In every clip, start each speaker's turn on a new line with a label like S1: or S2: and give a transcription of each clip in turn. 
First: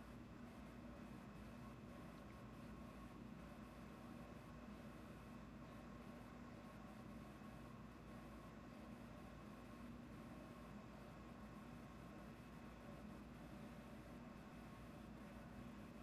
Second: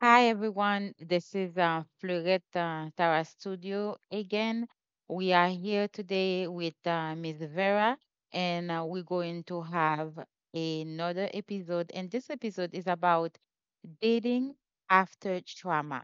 S1: Hi, everyone. This is Fleurette Tara Studio again. We are here today with Ms. Vera, and we're going to have another episode. And this episode is about dating after trauma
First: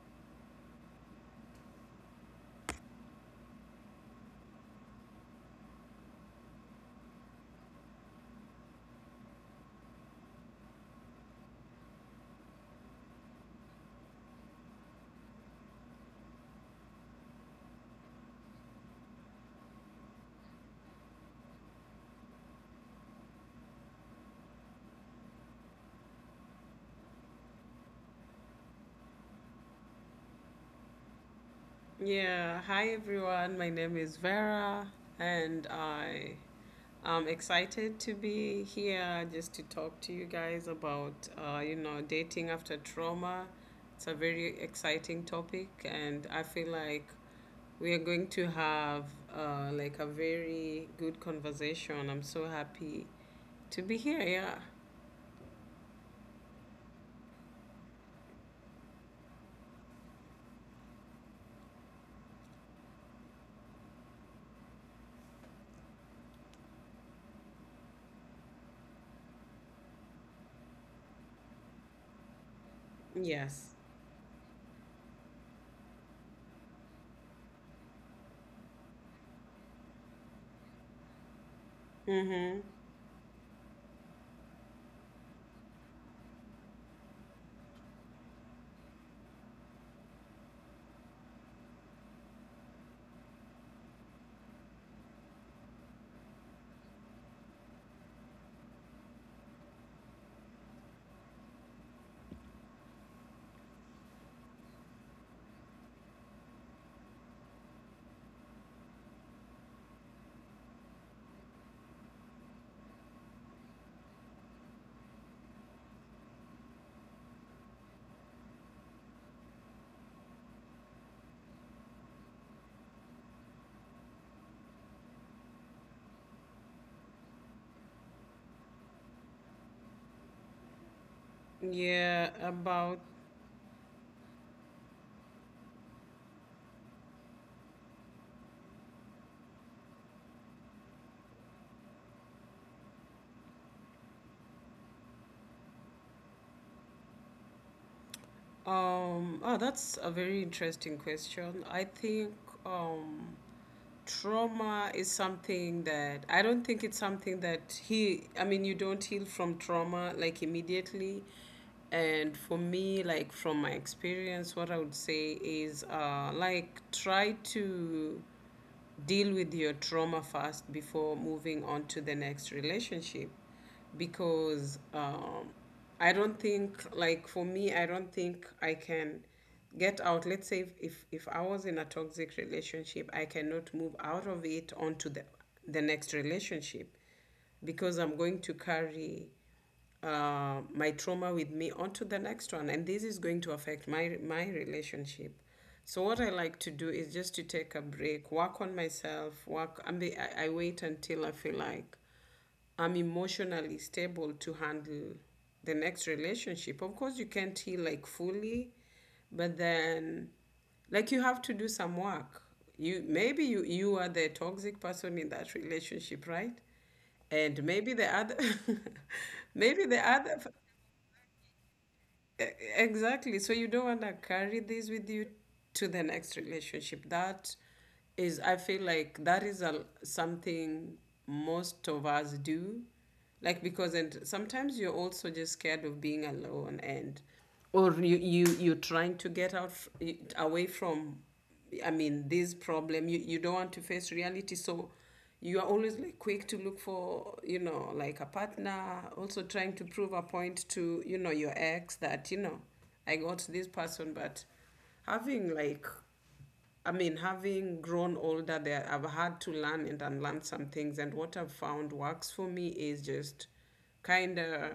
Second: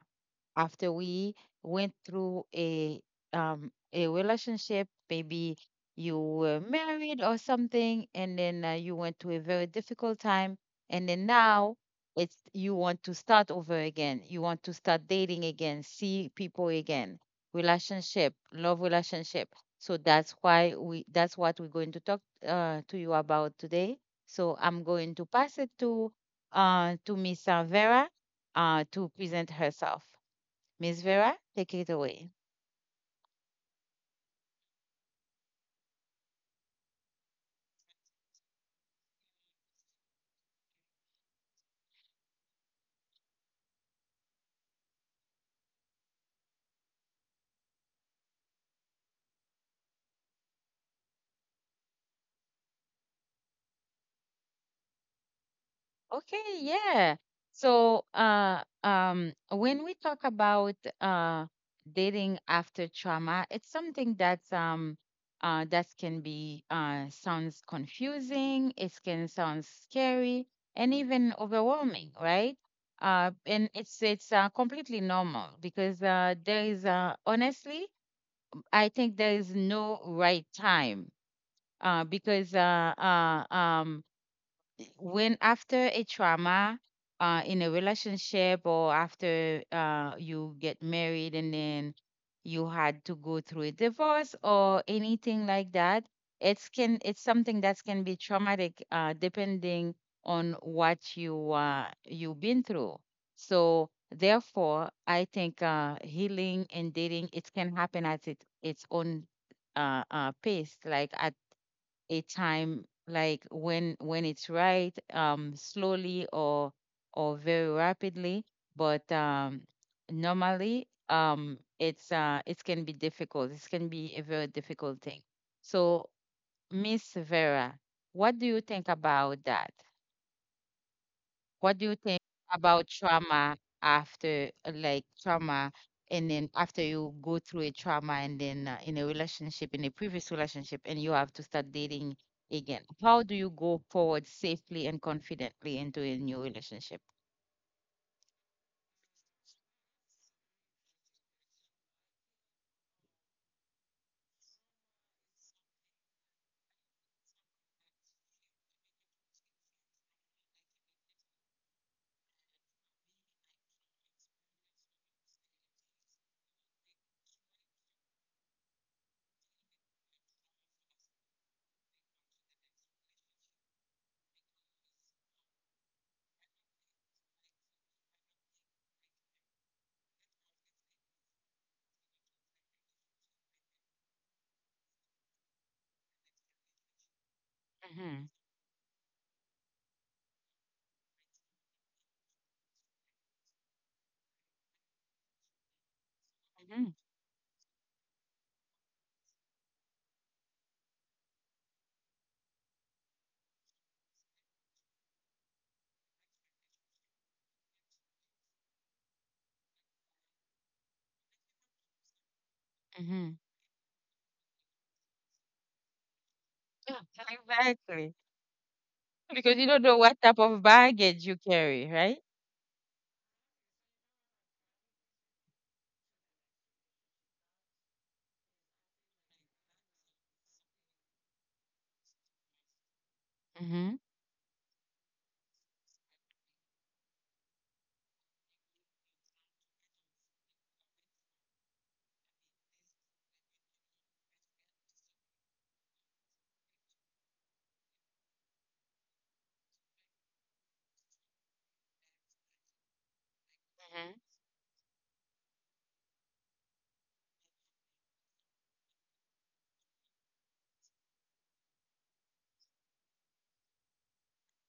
S1: after we went through a relationship maybe you were married or something and then you went through a very difficult time and then now it's you want to start over again, you want to start dating again, see people again, relationship, love relationship. So that's what we're going to talk to you about today. So I'm going to pass it to Miss Vera to present herself. Miss Vera, take it away.
S2: Yeah, hi everyone. My name is Vera, and I am excited to be here just to talk to you guys about, dating after trauma. It's a very exciting topic, and I feel like we are going to have like a very good conversation. I'm so happy to be here. Yeah.
S1: Okay, yeah. So when we talk about dating after trauma, it's something that's that can be sounds confusing. It can sound scary and even overwhelming, right? And
S2: Yes.
S1: it's completely normal because there is honestly I think there is no right time because
S2: Mm-hmm.
S1: when after a trauma in a relationship or after you get married and then you had to go through a divorce or anything like that it's something that can be traumatic depending on what you you've been through. So therefore I think healing and dating, it can happen at it, its own pace, like at a time, like when it's right, slowly or very rapidly, but normally it's it can be difficult, it can be a very difficult thing. So Miss Vera, what do you think about that? What do you think
S2: Yeah,
S1: about
S2: about
S1: trauma after, like trauma, and then after you go through a trauma and then in a relationship, in a previous relationship, and you have to start dating again? How do you go forward safely and confidently into a new relationship?
S2: Oh, that's a very interesting question. I think um, trauma is something that I don't think it's something I mean, you don't heal from trauma like immediately. And for me, like from my experience, what I would say is like try to deal with your trauma first before moving on to the next relationship because I don't think, like, for me, I don't think I can get out. Let's say if I was in a toxic relationship, I cannot move out of it onto the next relationship, because I'm
S1: Mm-hmm.
S2: going to carry my trauma with me onto the next one, and this is going to affect my relationship. So what I like to do
S1: Mm-hmm.
S2: is just to take a break, work on myself, work I mean, I wait until I feel like I'm emotionally stable to handle the next relationship. Of course, you can't heal like fully, but then like you have to do some work. You
S1: Mm-hmm.
S2: maybe, you are the toxic person in that relationship, right?
S1: Yeah,
S2: And maybe the
S1: exactly.
S2: other,
S1: Because you
S2: maybe
S1: don't know
S2: the
S1: what
S2: other,
S1: type of baggage you carry, right?
S2: e- exactly. So you don't want to carry this with you to the next relationship. That is, I feel like that is a, something most of us do. Like, because,
S1: Mm-hmm.
S2: and sometimes you're also just scared of being alone, and, or you're trying to get out, away from I mean, this problem, you don't want to face reality. So you are always like quick to look for, you know, like a partner, also trying to prove a point to, you know, your ex that, you know, I got this person,
S1: Mm-hmm.
S2: but having like, I mean, having grown older there, I've had to learn and unlearn some things. And what I've found works for me is just kind of,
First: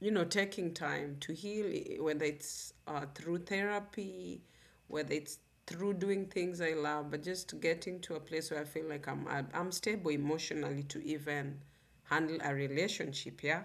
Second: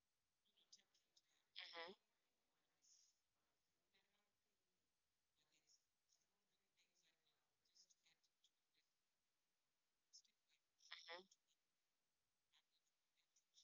S2: you know, taking time to heal, whether it's through therapy, whether it's through doing things I love, but just getting to a place where I feel like I'm stable emotionally to even handle a relationship. Yeah.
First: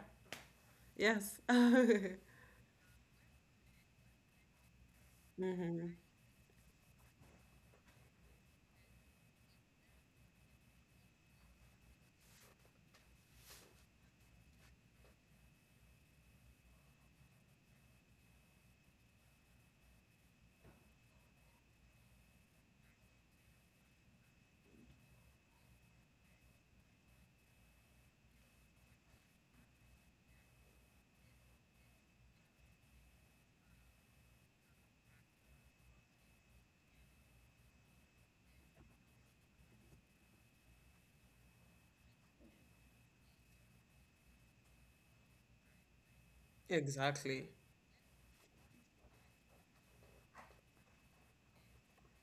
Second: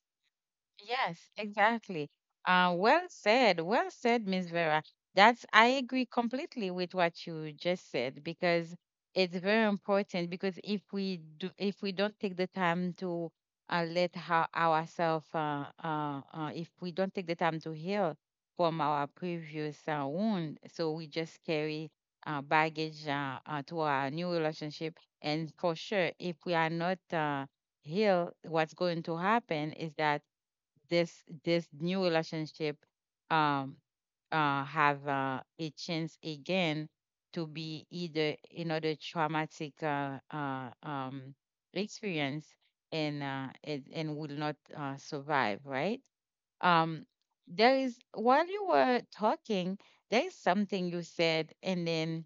S1: Yes,
S2: Yes.
S1: exactly. Well said. Well said, Miss Vera. That's, I agree completely with what you just said because it's very important because if we do, if we don't take the time to if we don't take the time to heal from our previous wound, so we just carry baggage to our new relationship. And for sure, if we are not healed, what's going to happen is that this new relationship um have a chance again to be either another traumatic experience, and and will not survive, right? um
S2: Exactly.
S1: there is, while you were talking, there is something you said, and then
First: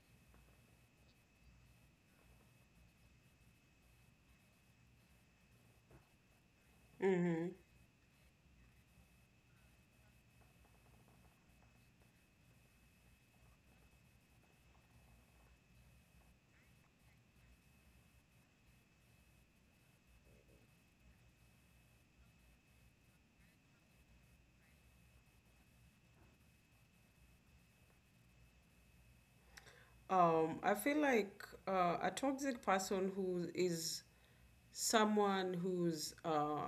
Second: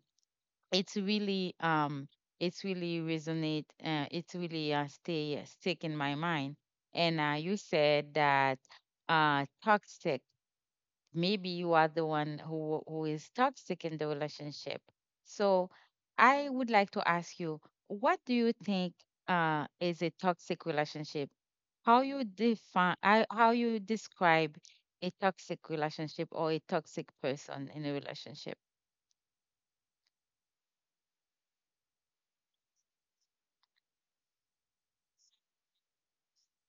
S1: it's really um it's really resonate, it's really stay stick in my mind, and you said that toxic, maybe you are the one who is toxic in the relationship. So I would like to ask you, what do you think is a toxic relationship? How you define, how you describe a toxic relationship or a toxic person in a relationship?
S2: I feel like a toxic person who is someone who's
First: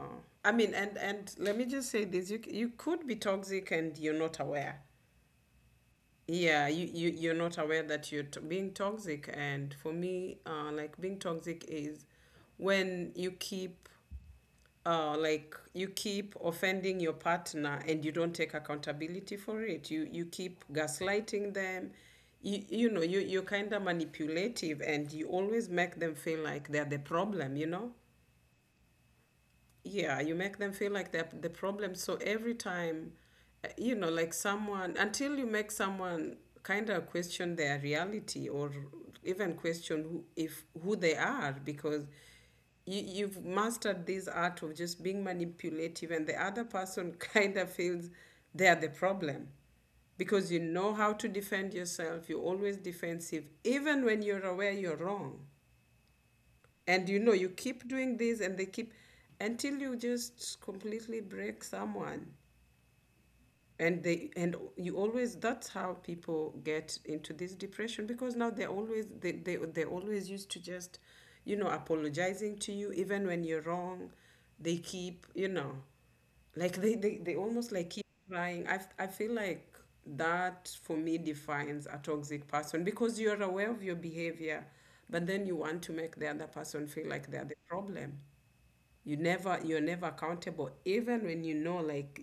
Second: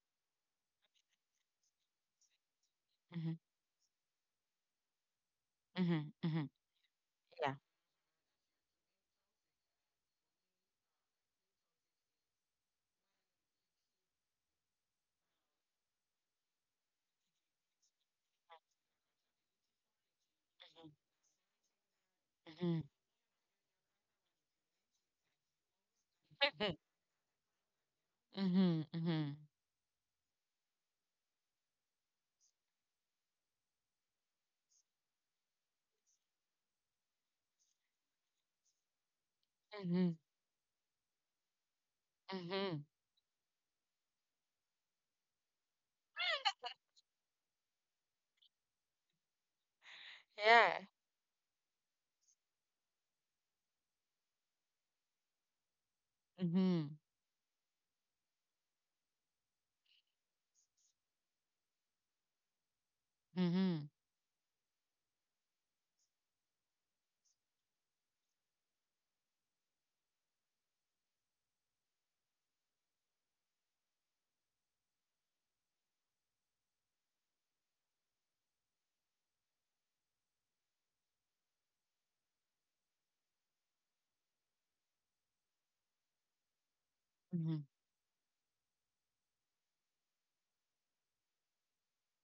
S2: I mean, and let me just say this: you could be
S1: hmm
S2: toxic and you're not aware.
S1: hmm hmm
S2: Yeah, you're
S1: yeah.
S2: not aware that you're being toxic. And for me, like, being toxic is when you keep like, you keep offending your partner and you don't take accountability for it. You keep gaslighting them.
S1: Mhm.
S2: You know, you're kind of manipulative and you always make them feel like
S1: Mhm,
S2: they're the problem, you know?
S1: mhm, mhm,
S2: Yeah, you make them feel like they're the problem. So every time you know, like someone, until you make someone kind of question their reality, or even question
S1: mhm,
S2: who, if who they are, because
S1: mhm.
S2: you've mastered this art of just being manipulative, and the other person kind of feels they're the problem, because you
S1: Yeah.
S2: know how to defend yourself. You're always defensive even when you're aware you're wrong.
S1: Mhm,
S2: And you know, you keep doing this, and they keep, until you just completely break someone.
S1: mhm,
S2: And they, and you always, that's how people get into this depression, because now they're always, they're always used to just, you know, apologizing to you even when you're wrong. They keep, you know, like they almost like keep trying. I feel like that, for me, defines a toxic person, because you're aware of your behavior, but then you want to make the other person feel like they're the
S1: mhm.
S2: problem. You never you're never accountable, even when you know, like,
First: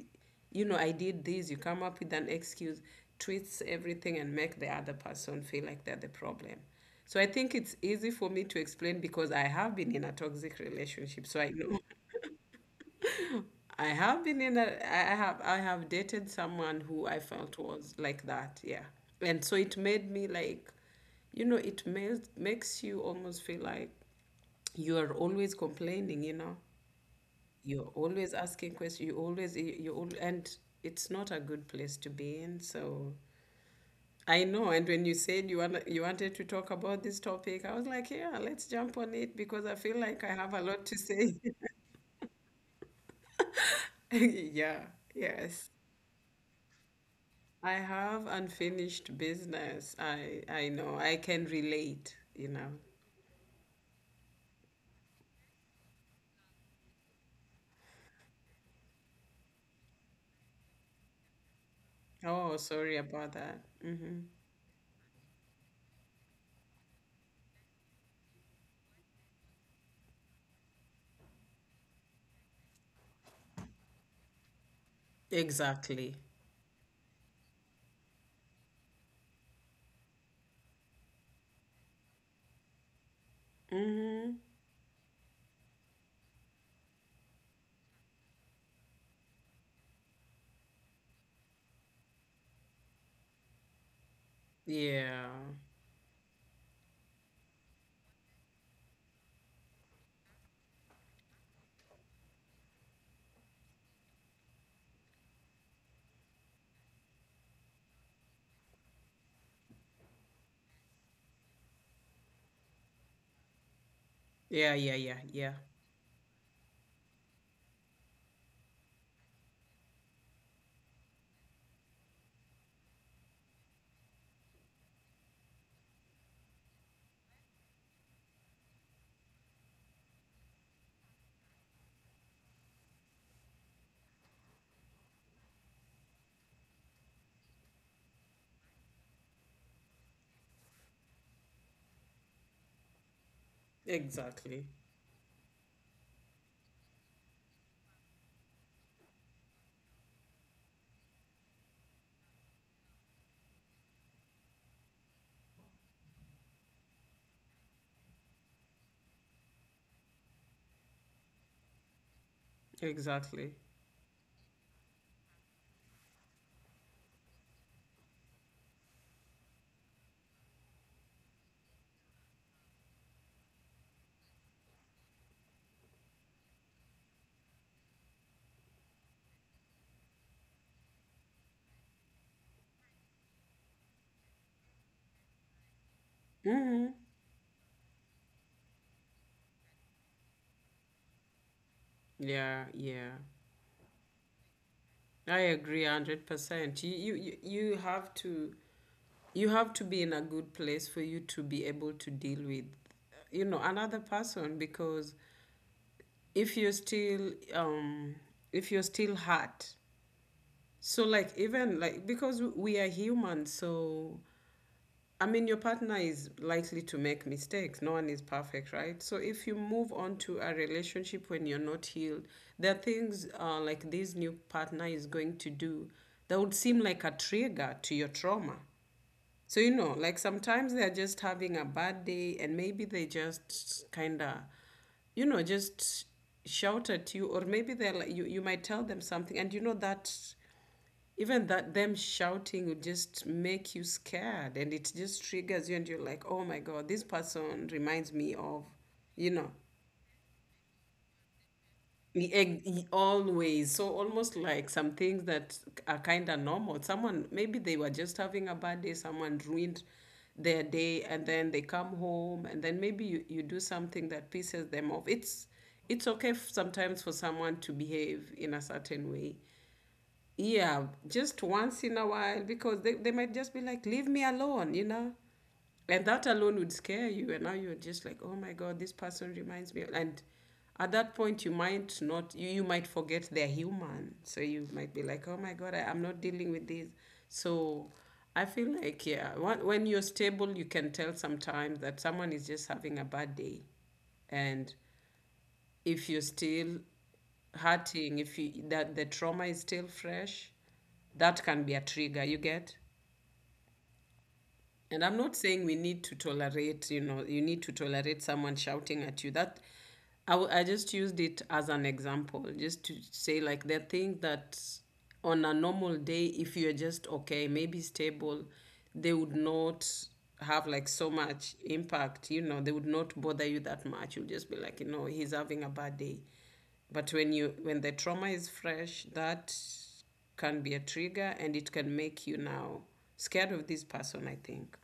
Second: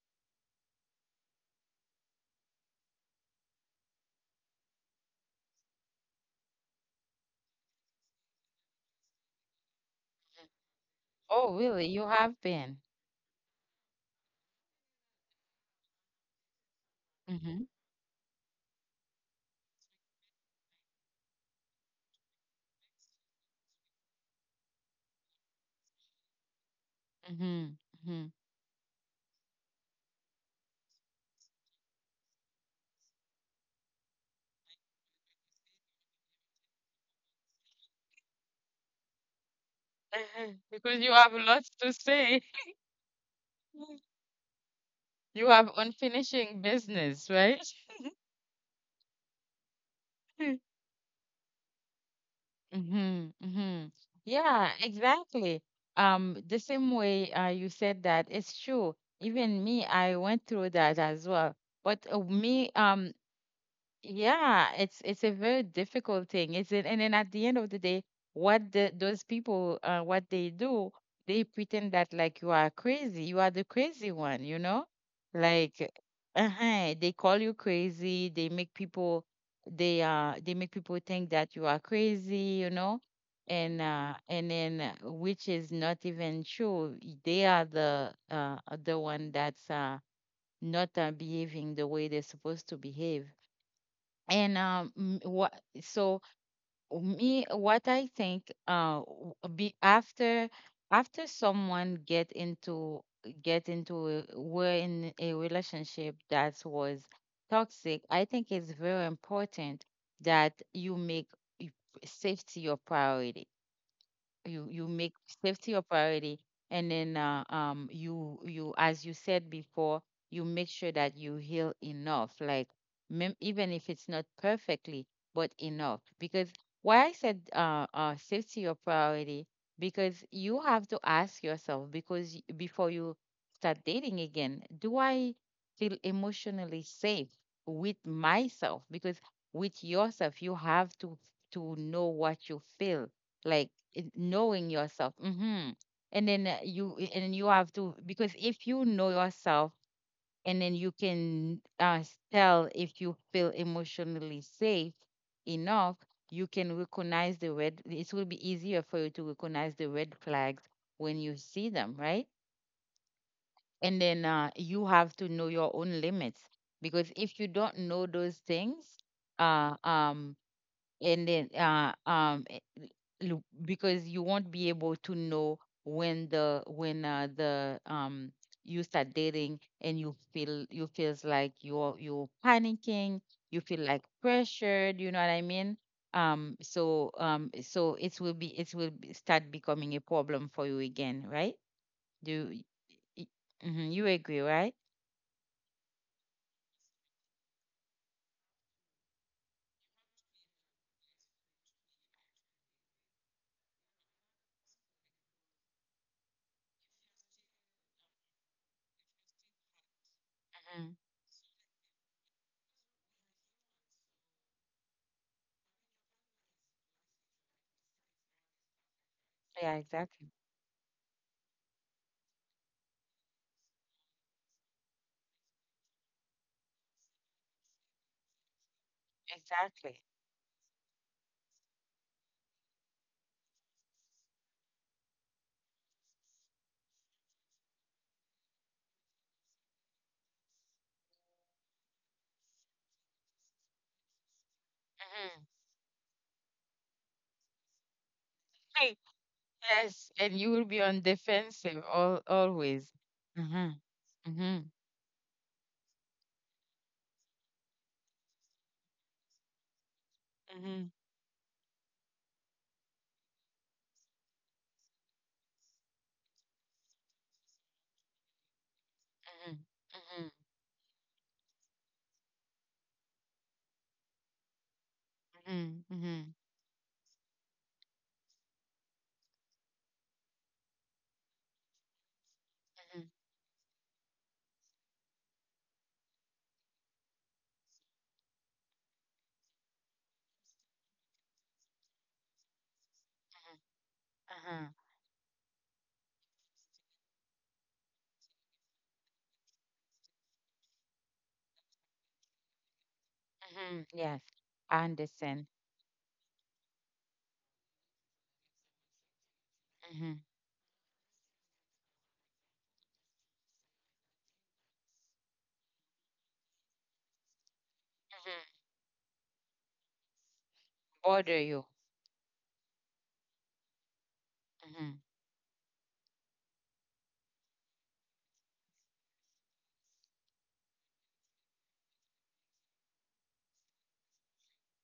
S2: you know, I did this, you come up with an excuse, twist everything, and make the other person feel like they're the problem. So I think it's easy for me to explain because I have been in a toxic relationship, so I
S1: Oh,
S2: know.
S1: really? You have been.
S2: I have been in a. I have dated someone who I felt
S1: Mhm,
S2: was like that, yeah. And so it made me like, you know, it makes you almost feel like you are always complaining, you know,
S1: mhm,
S2: you're
S1: mhm.
S2: always asking questions. You always and it's not a good place to be in. So I know. And when you said you want, you wanted to talk about this topic, I was like, yeah, let's jump on it, because I feel like I have
S1: Mhm.
S2: a lot to
S1: Because you have
S2: say.
S1: lots to say.
S2: Yeah,
S1: You
S2: yes.
S1: have unfinishing business, right?
S2: I have unfinished business. I know. I can relate, you know.
S1: Mm-hmm, mm-hmm. Yeah, exactly. The same way you said that, it's true. Even me, I went through that as well. But
S2: Oh, sorry about that. Mm-hmm.
S1: yeah, it's a very difficult thing, is it? And then at the end of the day, those people, what they do, they pretend that like you are crazy, you are the crazy one, you know? Like,
S2: Exactly.
S1: uh-huh, they call you crazy, they make people, they make people think that you are crazy, you know? And then Which is not even true. They are the one that's not behaving the way they're supposed to behave. And m-
S2: Yeah.
S1: what So me what I think, be after, after someone get into, were in a relationship that was toxic, I think it's very important that you make y- safety your priority.
S2: Yeah,
S1: you you
S2: yeah, yeah,
S1: make
S2: yeah.
S1: safety your priority. And then you, you, as you said before, you make sure that you heal enough, like even if it's not perfectly but enough. Because why I said safety your priority, because you have to ask yourself, before you start dating again, do I feel emotionally safe with myself? Because with yourself you have to know what you feel,
S2: Exactly.
S1: knowing yourself. And then and you have to, because if you know yourself and then you can tell if you feel emotionally safe enough, you can recognize the red it will be easier for you to recognize the red flags when you see them, right?
S2: Exactly.
S1: And then you have to know your own limits. Because if you don't know those things, uh, um, and then eh, l- because you won't be able to know when the you start dating and you feel, you're panicking, you feel like pressured, you know what I mean? So it will be, start becoming a problem for you again, right? do you,
S2: Yeah, yeah.
S1: y- mhm, you agree, right?
S2: I agree 100%. You have to, you have to be in a good place for you to be able to deal with, you know, another person. Because if you're still um if you're still hurt,
S1: Mhm.
S2: so like, even like, because we are human, so I mean, your partner is likely to make mistakes. No one is perfect, right? So if you
S1: Yeah,
S2: move on
S1: exactly.
S2: to a relationship when you're not healed, there are things like this new partner is going to do that would seem like a trigger to your trauma. So, you
S1: Exactly.
S2: know, like, sometimes they're just having a bad day, and maybe they just kind of, you know, just shout at you, or maybe they're like, you might tell them something, and you know that even that, them shouting would just make you scared, and it just triggers you, and you're like, oh my God, this person reminds me of,
S1: Mhm.
S2: you know,
S1: Yes, and you will be on defensive all always. Mm-hmm.
S2: always. So almost
S1: Mm-hmm.
S2: like some things that are kind of normal. Someone, maybe they were just having a bad day, someone ruined their
S1: Mm-hmm.
S2: day, and then they come home, and then maybe you do something that pisses them off. It's okay, sometimes, for someone to behave in a certain way,
S1: Mm-hmm. Mm-hmm.
S2: yeah, just once in a while, because they might just be like, leave me alone, you know?
S1: Mm-hmm.
S2: And
S1: Mm-hmm.
S2: that alone would scare you. And now you're just like, oh my God, this person reminds me. And at that point, you might not, you might forget they're human. So you might be like, oh my God, I'm not dealing with this. So I feel like, yeah, when you're stable, you can tell sometimes that someone is just having a bad day.
S1: Uh-huh.
S2: And if you're still hurting, if you, that the trauma is still fresh, that can be a trigger. You get?
S1: Mm-hmm. Yes, I
S2: And I'm not
S1: understand.
S2: saying we need to tolerate, you know, you need to tolerate someone shouting at you. That
S1: Mm-hmm.
S2: I just used it as an example, just to say, like, the thing that on a normal day, if you're just okay, maybe stable,
S1: Mm-hmm.
S2: they would not have like so
S1: Bother
S2: much
S1: you.
S2: impact. You know, they would not bother you that much. You'll just be like, you
S1: Mm-hmm.
S2: know, he's having a bad day. But when you, when the trauma is fresh, that can be a trigger, and it can make you now scared of this person, I think.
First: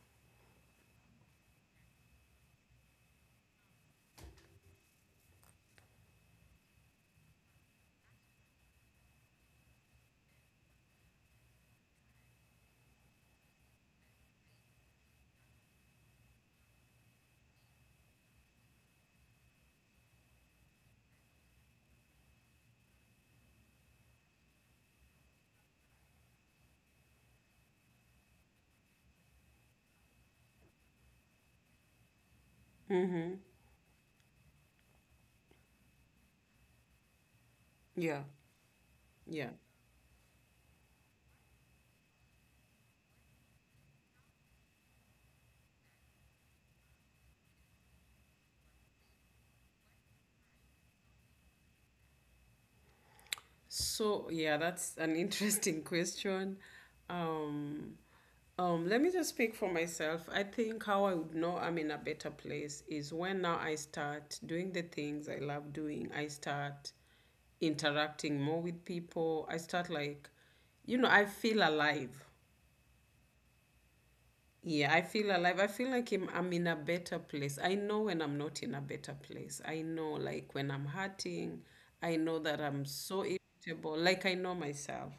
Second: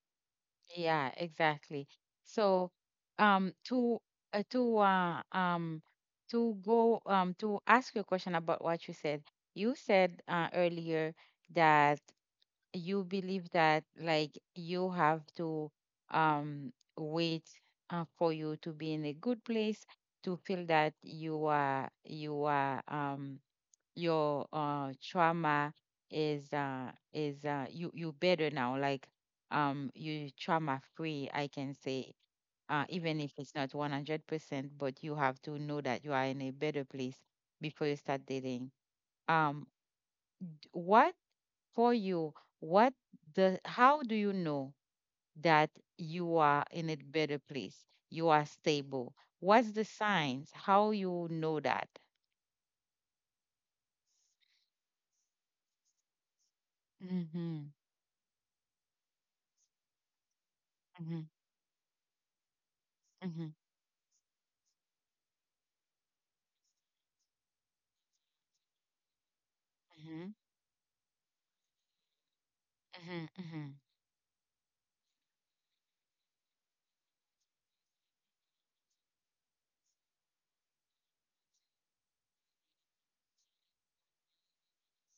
S1: Yeah, exactly. So, um, to uh, to uh, um to go to ask you a question about what you said. You said earlier that you believe that like you have to wait for you to be in a good place, to feel that you are, your trauma is you you better now, like you trauma free I can say, even if it's not 100%, but you have to know that you are in a better place before you
S2: Yeah,
S1: start dating.
S2: yeah.
S1: um what for you, what, the, how do you know that you are in a better place? You are stable. What's the signs? How you know that?
S2: So, yeah, that's an interesting question.
S1: Mm-hmm.
S2: Um, let me just speak for myself. I think how I
S1: Mm-hmm.
S2: would know I'm in a better place is when
S1: Mm-hmm.
S2: now I start doing the things I love doing. I start interacting more with people. I start
S1: Mm-hmm.
S2: like, you know, I feel alive.
S1: Mm-hmm. Mm-hmm. Mm-hmm.
S2: Yeah, I feel alive. I feel like I'm in a better place. I know when I'm not in a better place. I know, like, when I'm hurting, I know that I'm so irritable. Like, I know myself.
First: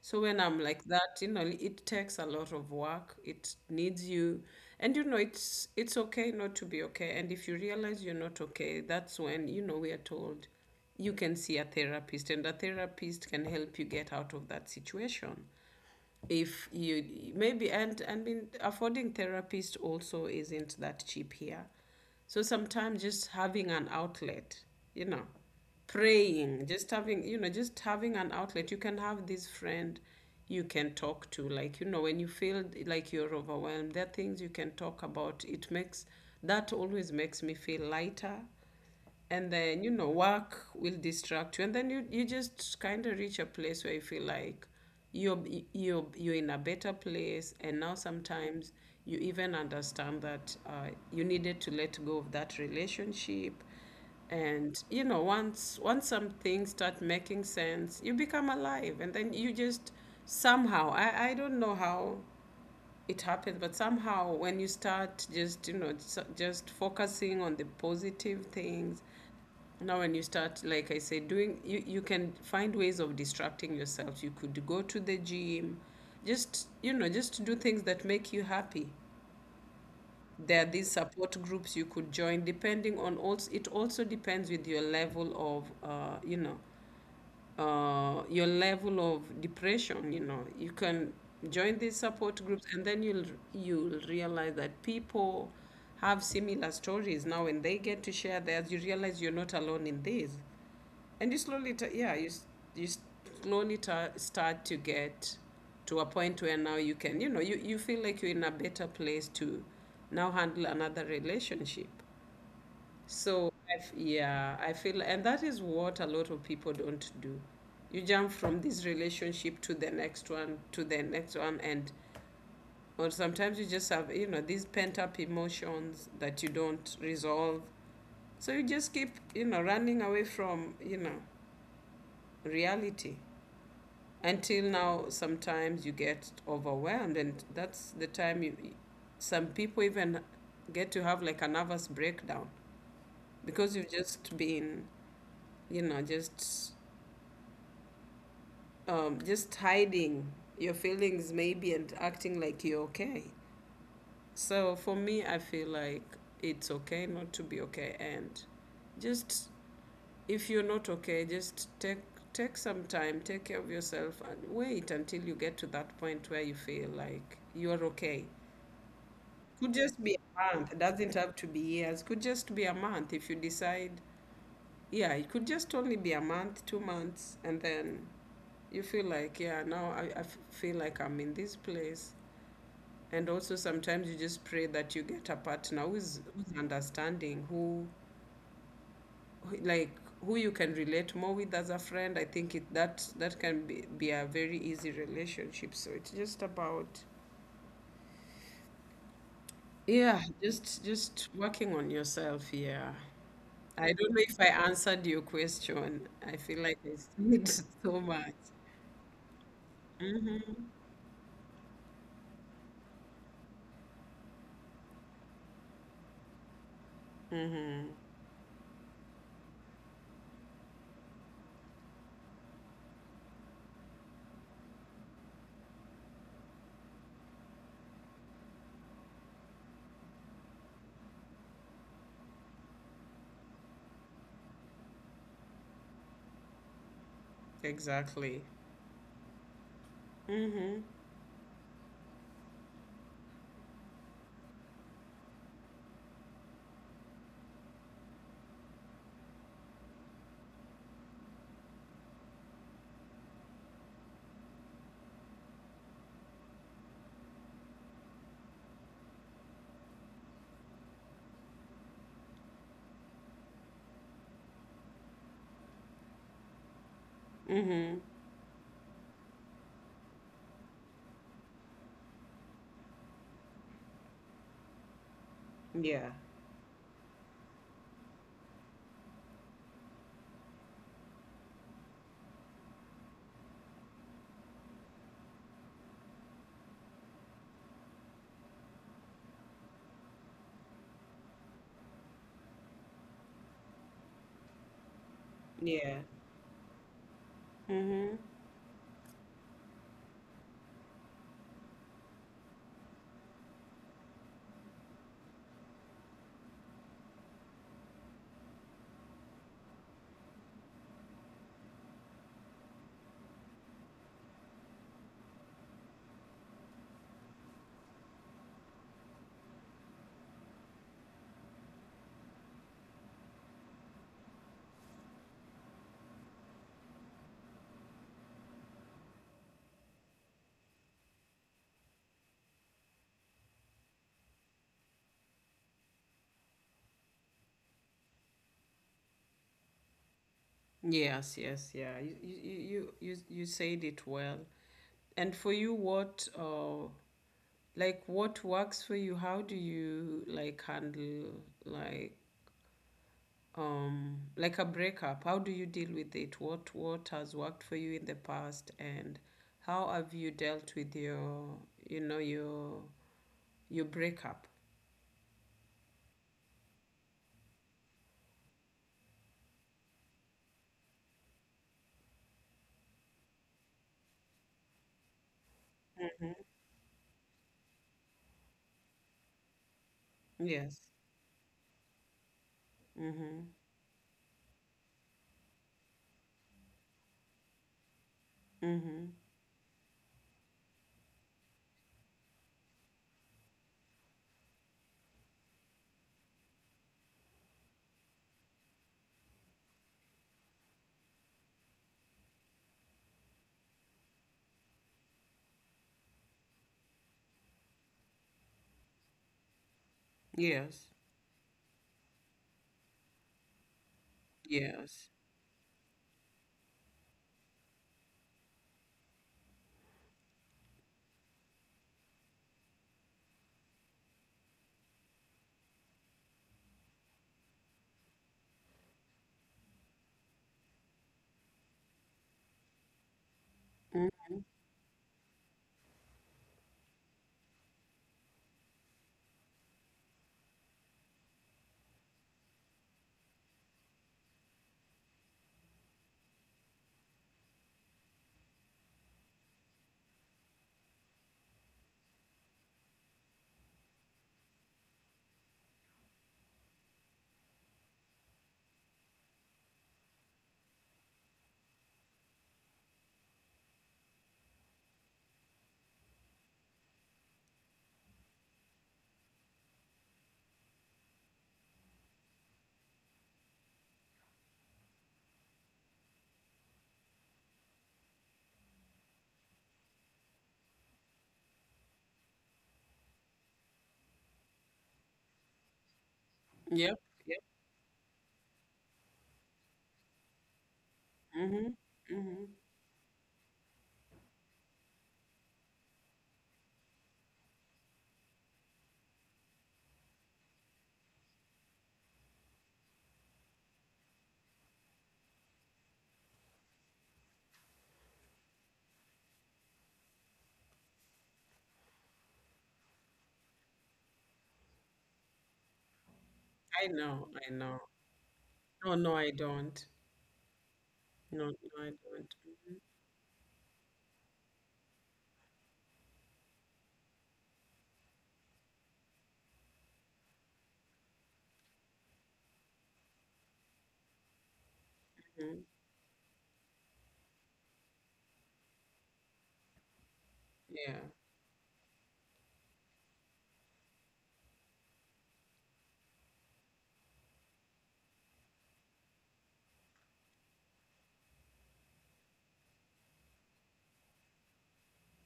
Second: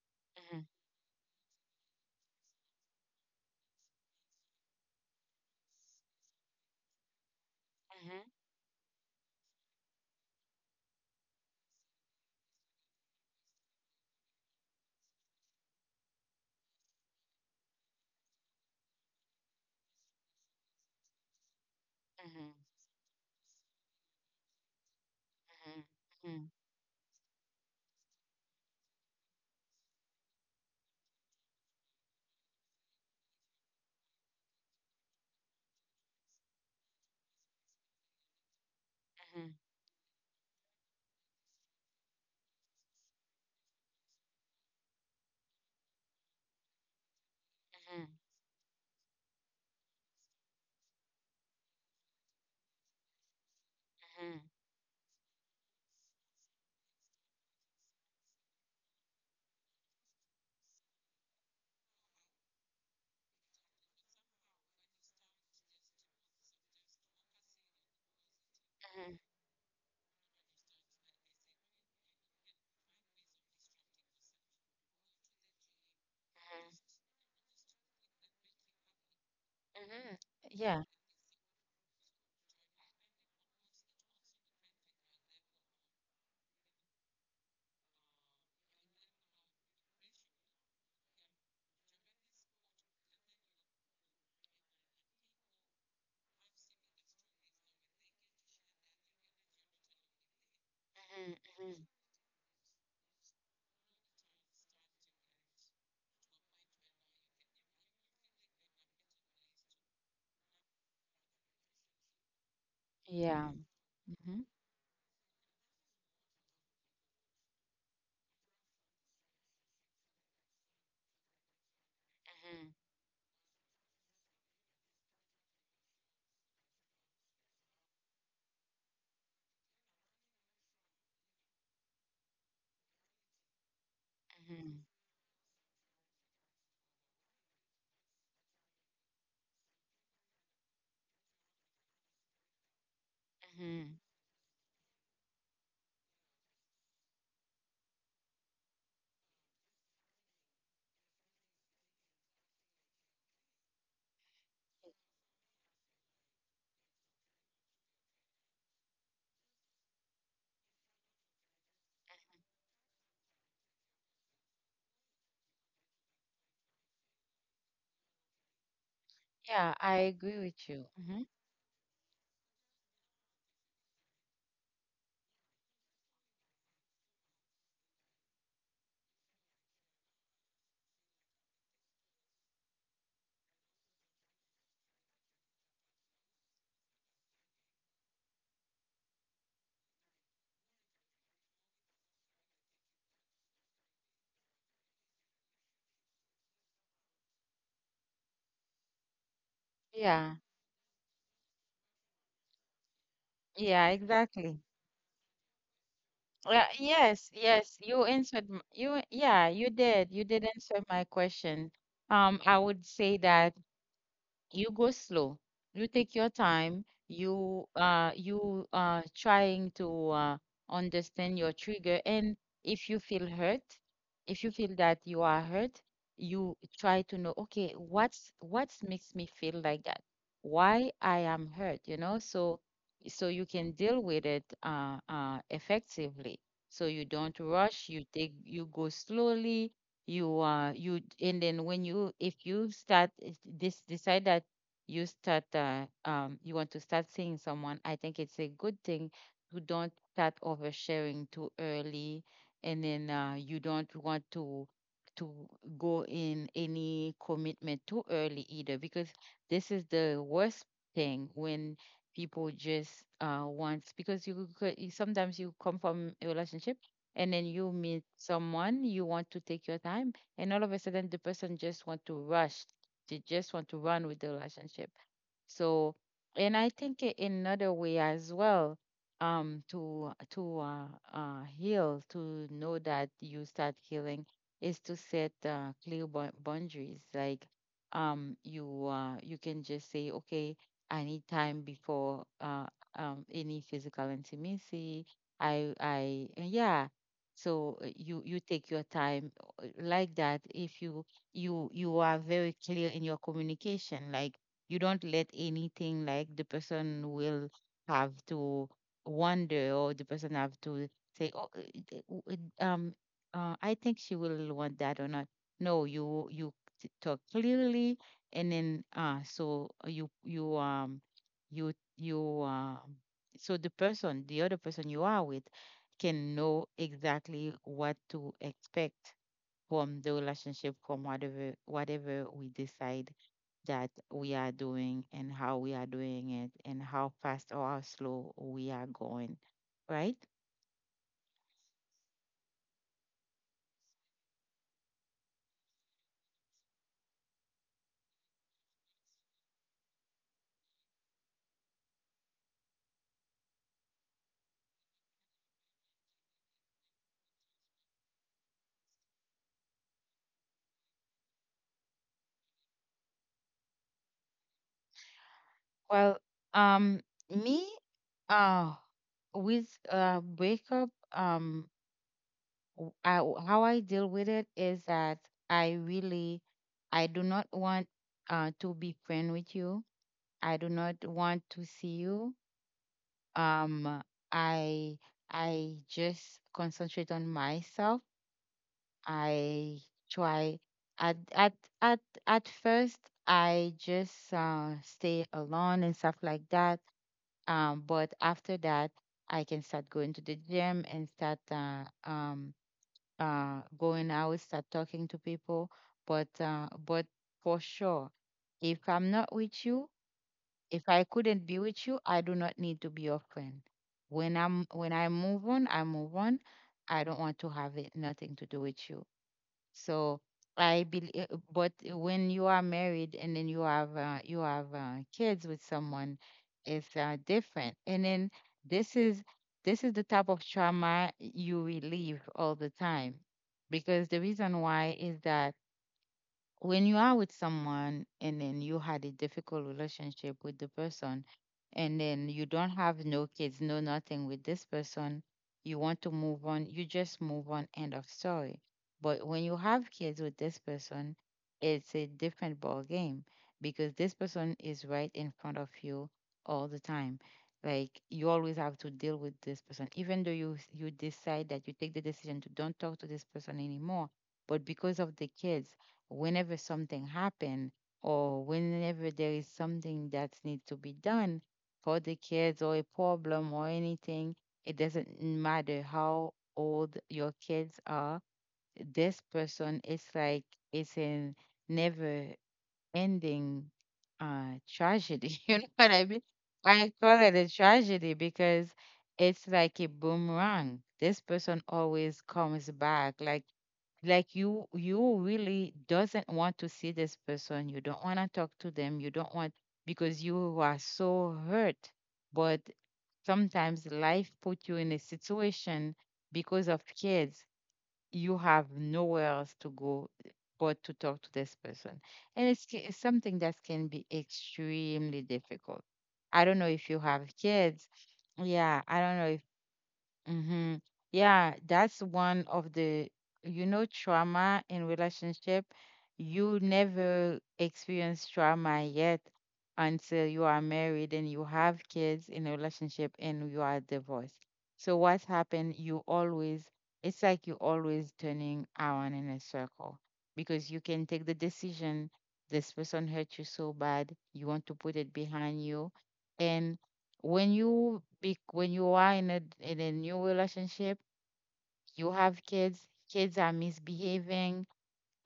S2: So, when I'm like that, you know, it takes a lot of work. It needs you. And, you know, it's okay not to be okay. And if you realize you're
S1: Mm-hmm.
S2: not okay, that's when, you know, we are told you can see a therapist, and a therapist can help you get out of that situation if you maybe, and I mean, affording therapist also isn't that cheap here. So
S1: Mm-hmm.
S2: sometimes just having an outlet, you know, praying, just having, you know, just having an outlet. You can have this friend you can talk to. Like, you know, when you feel like you're overwhelmed, there are things you can talk about. It makes that always makes me feel lighter.
S1: Mm-hmm.
S2: And then work will distract you, and then you just kind of reach a place where you feel like you're you're in a better place. And now sometimes you even understand that you needed to let go of that relationship. And once some things start making sense, you become alive, and then you just somehow, I don't know how it happens. But somehow, when you start just just focusing on the positive things.
S1: Mm-hmm.
S2: Now, when you start, like I said, doing, you can find ways of distracting yourself. You could go to the gym, just, just do things that make you happy.
S1: Mm-hmm.
S2: There are
S1: Yeah.
S2: these support groups you could join, depending on also, it also depends with your level of depression. You can join these support groups, and then you'll realize that people have similar stories. Now, when they get to share theirs, you realize you're not alone in this. And you slowly,
S1: Mm-hmm.
S2: yeah, you slowly ta start to get to a point where now you can, you feel like you're in a better place to now handle another relationship.
S1: Yeah.
S2: So, I f
S1: Mm-hmm.
S2: yeah, I feel, and that is what a lot of people don't do. You jump from this relationship to the next one, to the next one, and
S1: Mm-hmm.
S2: or sometimes you just have, these pent-up emotions that you don't resolve. So you just keep, running away from, reality. Until
S1: Mm-hmm.
S2: now sometimes you get overwhelmed, and that's the time you some people even get to have like a nervous breakdown, because you've
S1: Mm-hmm.
S2: just been you know just just hiding your feelings maybe, and acting like you're okay. So for me, I feel like it's okay not to be okay. And just, if you're not okay, just take some time, take care of yourself, and wait until you get to that point where you feel like you're okay.
S1: Yeah,
S2: Could
S1: I
S2: just be
S1: agree
S2: a
S1: with
S2: month.
S1: you.
S2: Doesn't
S1: Mm-hmm.
S2: have to be years. Could just be a month if you decide. Yeah, it could just only be a month, 2 months, and then you feel like, yeah, now feel like I'm in this place. And also sometimes you just pray that you get a partner who's understanding, who- like who you can relate more with as a friend. I think it that can be a very easy relationship. So it's just about, yeah,
S1: Yeah.
S2: just working on yourself. Yeah. I
S1: Yeah,
S2: don't know if I
S1: exactly.
S2: answered your question. I feel
S1: Yeah.
S2: like I
S1: Yes,
S2: said
S1: yes,
S2: so much.
S1: you, yeah, you did. You did
S2: Mm-hmm.
S1: answer my question. I would say that you go slow, you take your time, you
S2: Mm-hmm.
S1: you trying to understand your trigger. And if you feel hurt, if you feel that you are hurt, you try to know, okay, what's makes me feel like that, why I am hurt, you know, so so you can deal with it effectively. So you don't rush, you take,
S2: Exactly.
S1: you go slowly,
S2: Mm-hmm.
S1: you, and then when you, if you start, if this decide that you start, you want to start seeing someone, I think it's a good thing to don't start oversharing too early. And then you don't want to go in any commitment too early either, because this is the worst thing when people just wants, because you could sometimes, you come from a relationship and then you
S2: Mm-hmm.
S1: meet someone, you want to take your time, and all of a sudden the person just want to rush, they just want to run with the relationship. So,
S2: Yeah,
S1: and I think, another way as well, to heal, to know that you start healing is to set clear boundaries, like, you, you can just say, okay, I need time before any physical intimacy.
S2: yeah.
S1: I Yeah. So
S2: Mm-hmm.
S1: you you take your time like that. If you, you you are very clear in your communication, like you don't let anything, like the person will have to wonder, or the person have to say, oh, I think she will want that or not. No, you you t- talk clearly, and then so you you you so the person, the other person you are with, can know exactly what to expect from the relationship, from whatever, whatever we decide that we are doing, and how we are doing it, and how fast or how slow we are going, right?
S2: Yes, yes, yeah. You said it well. And for you, what like what works for you? How do you like handle like a breakup? How do you deal with it? What has worked for you in the past? And how have you dealt with your you know your breakup?
S1: Well, um, me, uh, with breakup, I, how I deal with it is that I really, I do not want to be friend with you. I do
S2: Yes.
S1: not want to see you.
S2: Mhm.
S1: um i I just concentrate on myself.
S2: Mhm.
S1: I try. at at at at first, I just stay alone and stuff like that. But after that, I can start going to the gym and start going out, start talking to people. But for sure, if i'm not with you
S2: Yes,
S1: if I couldn't be with you, I do not need to be your friend. When I
S2: yes.
S1: move on, I move on. I don't want to have it nothing to do with you. So I believe, but when you are married and then you have kids with someone, it's different. And then this is this is the type of trauma you relieve all the time,
S2: Mm.
S1: because the reason why is that when you are with someone and then you had a difficult relationship with the person, and then you don't have no kids no nothing with this person, you want to move on, you just move on, end of story. But when you have kids with this person, it's a different ball game, because this person is right in front of you all the time. Like you always have to deal with this person, even though you decide that you take the decision to don't talk to this person anymore, but because of the kids, whenever something happen or whenever there is something that needs to be done for the kids or a problem or anything, it doesn't matter how old your kids are. This person is like it's a never ending tragedy. You know what I mean? I
S2: Yep,
S1: call it
S2: yep.
S1: a tragedy because it's like a boomerang. This person
S2: Mhm.
S1: always
S2: Mhm.
S1: comes back. Like you really doesn't want to see this person, you don't want to talk to them, you don't want, because you are so hurt. But sometimes life put you in a situation, because of kids you have nowhere else to go, but to talk to this person. And it's something that can be extremely difficult. I don't know
S2: I
S1: if you
S2: know,
S1: have
S2: I know.
S1: kids. Yeah,
S2: No,
S1: I
S2: no,
S1: don't
S2: I
S1: know.
S2: don't.
S1: Mm-hmm.
S2: No,
S1: Yeah,
S2: no, I
S1: that's
S2: don't.
S1: one of
S2: Mhm.
S1: the trauma in relationship. You never experience trauma yet until you are married and you have kids in a relationship and you are divorced. So what's
S2: Mhm.
S1: happened, you always, it's like you always turning around in a circle, because you
S2: Yeah.
S1: can take the decision, this person hurt you so bad, you want to put it behind you. When you are in a new relationship, you have kids, kids are misbehaving,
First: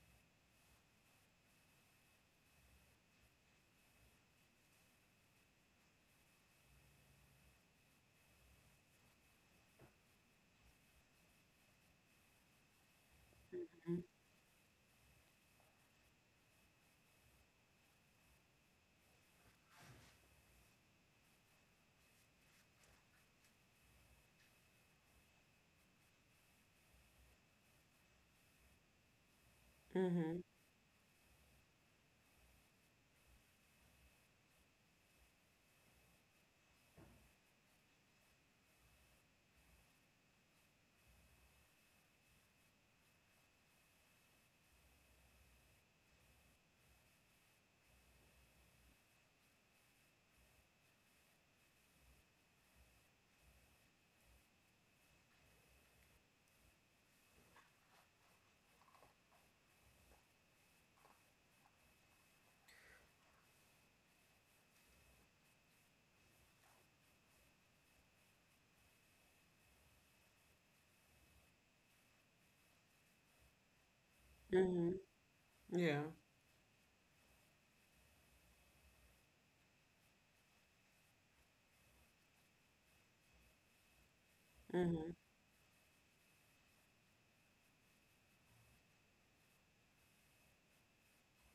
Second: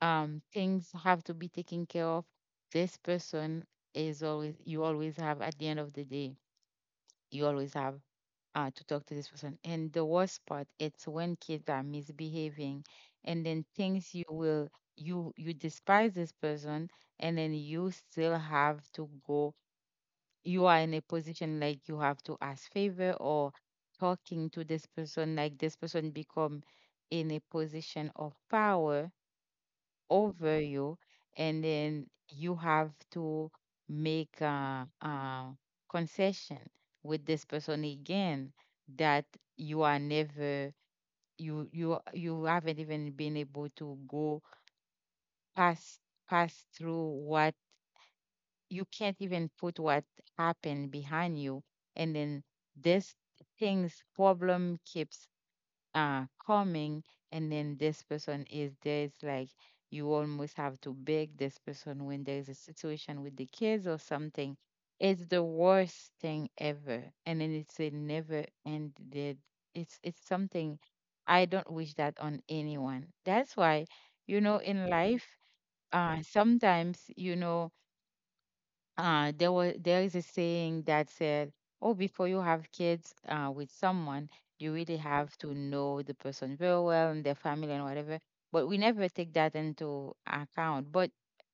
S1: things have to be taken care of. This person is always, you always have, at the end of the day, you always have to talk to this person. And the worst part, it's when kids are misbehaving, and then
S2: Mhm.
S1: things you will you despise this person, and then you still have to go, you are in a position like you have to ask favor or talking to this person, like this person become in a position of power over you, and then you have to make a concession with this person again, that you are never you haven't even been able to go past pass through what, you can't even put what happened behind you. And then this things problem keeps coming, and then this person is there. It's like you almost have to beg this person when there is a situation with the kids or something. It's the worst thing ever, and then it's a never ended. It's something. I don't wish that on anyone. That's why, in
S2: Mhm.
S1: life
S2: Yeah.
S1: sometimes, there is a saying that said, "Oh, before you have kids with someone, you really
S2: Mm-hmm.
S1: have to know the person very well and their family and whatever." But we never take that into account. But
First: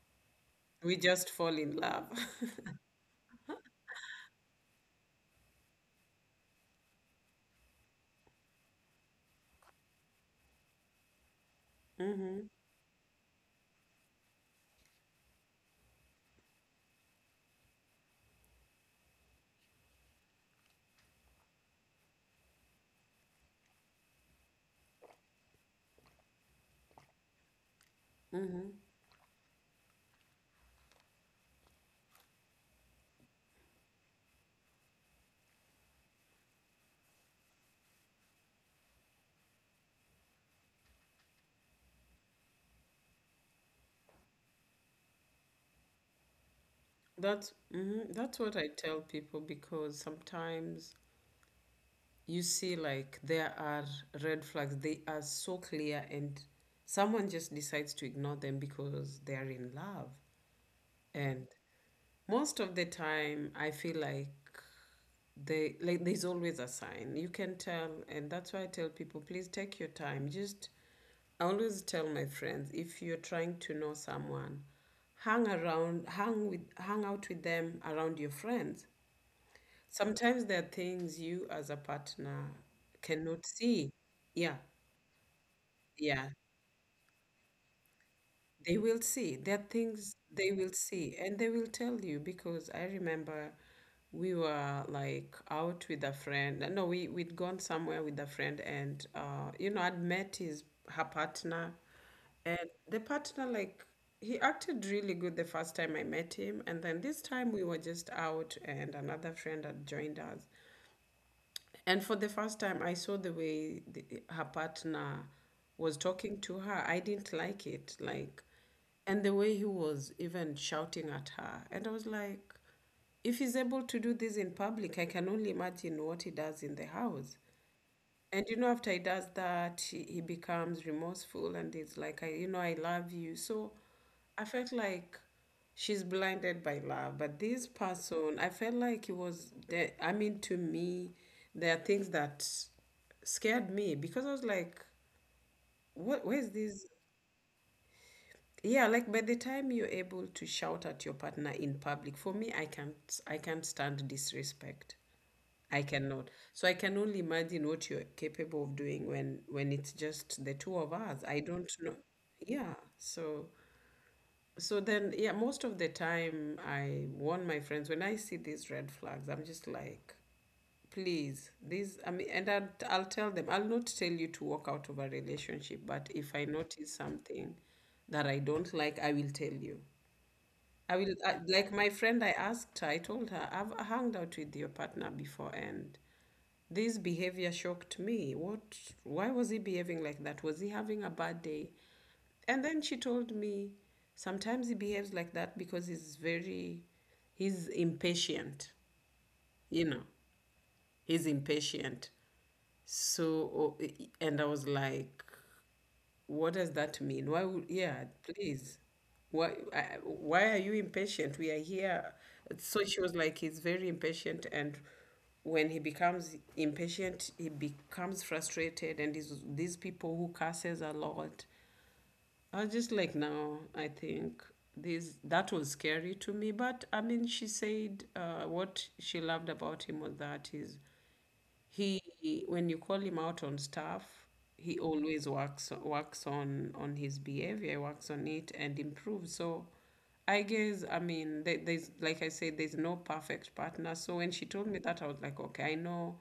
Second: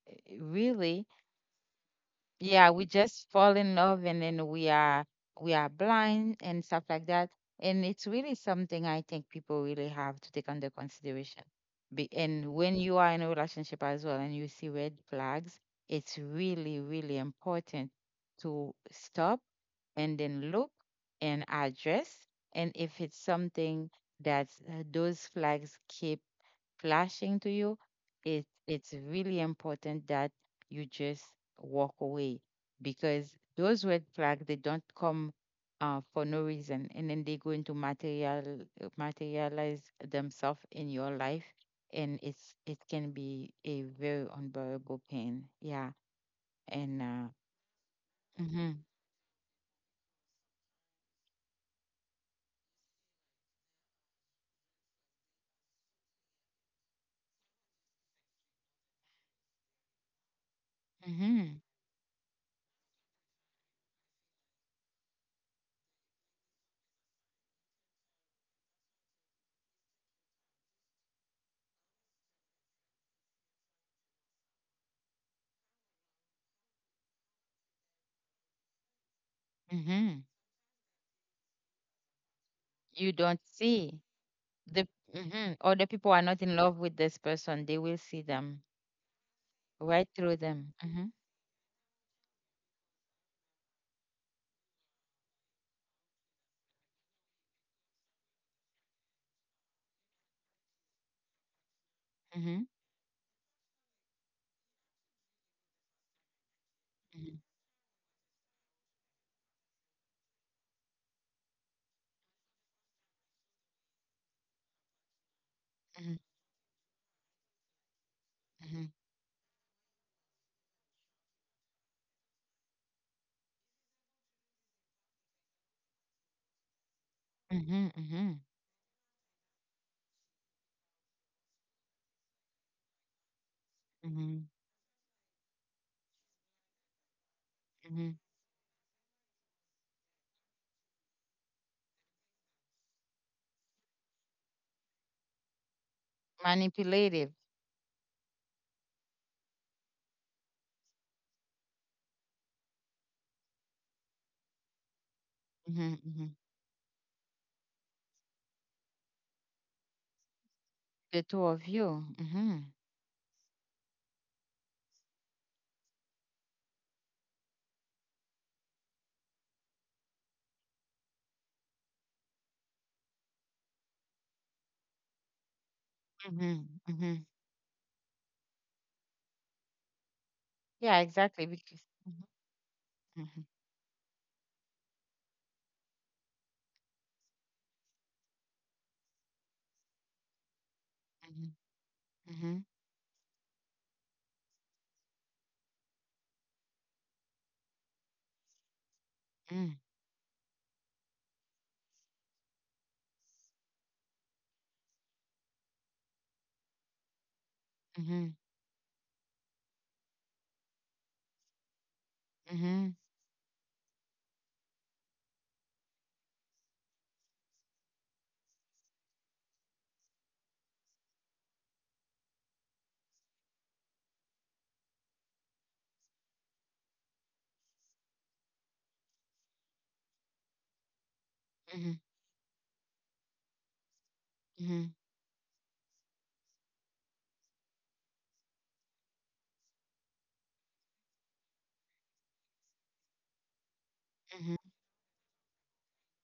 S2: We
S1: really,
S2: just fall in love.
S1: yeah, we just fall in love, and then we are blind and stuff like that. And it's really something I think people really have to take under consideration.
S2: Mm-hmm.
S1: And when you are in a relationship as well and you see red flags, it's really really important to stop and then look and address. And if it's something that those flags keep flashing to you,
S2: Mm-hmm.
S1: it's really important that you just walk away, because those red flags they don't come for no reason, and then they're going to materialize themselves in your life. And it can be a very unbearable pain. Yeah. and uh
S2: That's Mm-hmm. That's what I
S1: Hmm.
S2: tell people, because sometimes you see like there are red flags. They are so clear, and someone just decides to ignore them because they are in love. And
S1: Hmm.
S2: most of the time, I feel like they like there's always a sign. You can tell, and that's why I tell people, please take your time. Just I always tell my friends, if you're trying to know someone, hang around, hang out with them around your friends.
S1: Hmm.
S2: Sometimes there are things you as a partner
S1: You don't
S2: cannot see.
S1: see
S2: Yeah,
S1: the. Mhm, other people are
S2: yeah.
S1: not in love with this person, they will see them
S2: They will see. There are
S1: right
S2: things
S1: through
S2: they will
S1: them. Mm-hmm.
S2: see and they will tell you, because I remember we were like out with a friend. No, we'd gone somewhere with a friend, and I'd met his her partner. And
S1: Mhm,
S2: the partner like he acted really good the first time I met him, and then this
S1: mhm,
S2: time we were just out and another friend had joined us. And for the first time, I saw the way her partner was
S1: mhm,
S2: talking to her. I didn't like it. Like,
S1: mhm,
S2: and the way he was even shouting at her. And I was like, if he's able to do this in public, I can only imagine what he does in the house.
S1: mhm, mhm,
S2: And after he does that, he becomes remorseful, and it's like, I love you. So I
S1: mhm,
S2: felt like she's blinded by love. But this
S1: mhm.
S2: person, I felt like he was there. I mean, to me, there are things that scared me, because I was like, what, where's this?
S1: Manipulative.
S2: Yeah, like, by the time you're able to shout at your partner in public, for me, I can't stand disrespect. I
S1: Mhm,
S2: cannot.
S1: mhm.
S2: So I can only imagine what you're capable of doing when it's just the two of us.
S1: The
S2: I
S1: two of
S2: don't know.
S1: you. Mhm,
S2: Yeah, so then, yeah, most of the time I warn my friends when I see these red flags, I'm just like, please, these, I mean, and I'll tell them. I'll not tell you to walk out of a relationship, but if I
S1: mhm,
S2: notice
S1: mhm.
S2: something that I don't like, I will tell you.
S1: Yeah, exactly.
S2: Like
S1: Because.
S2: my friend, I asked her, I told
S1: Mhm,
S2: her, I've hung out with your partner before, and this behavior shocked me. What, why was he behaving like that? Was he having a bad
S1: mhm,
S2: day?
S1: mhm,
S2: And then she told me, sometimes he behaves like that because he's impatient,
S1: mhm,
S2: you know, he's impatient. So, oh, and I was like, what does that mean? Why would, yeah,
S1: mhm,
S2: please. Why, why are you impatient? We are here. So
S1: mhm,
S2: she was like, he's very impatient. And when he becomes impatient, he becomes frustrated. And these people who curses a lot. I was just like, no, I think that was scary to me. But I mean, she said what she loved about him was that
S1: mhm, mhm,
S2: he, when you call him out on stuff, he
S1: mhm,
S2: always works on his behavior, works on it and improves. So I guess, I mean, there's, like I said, there's no perfect partner. So when she
S1: mhm,
S2: told me that, I was like, okay, I know.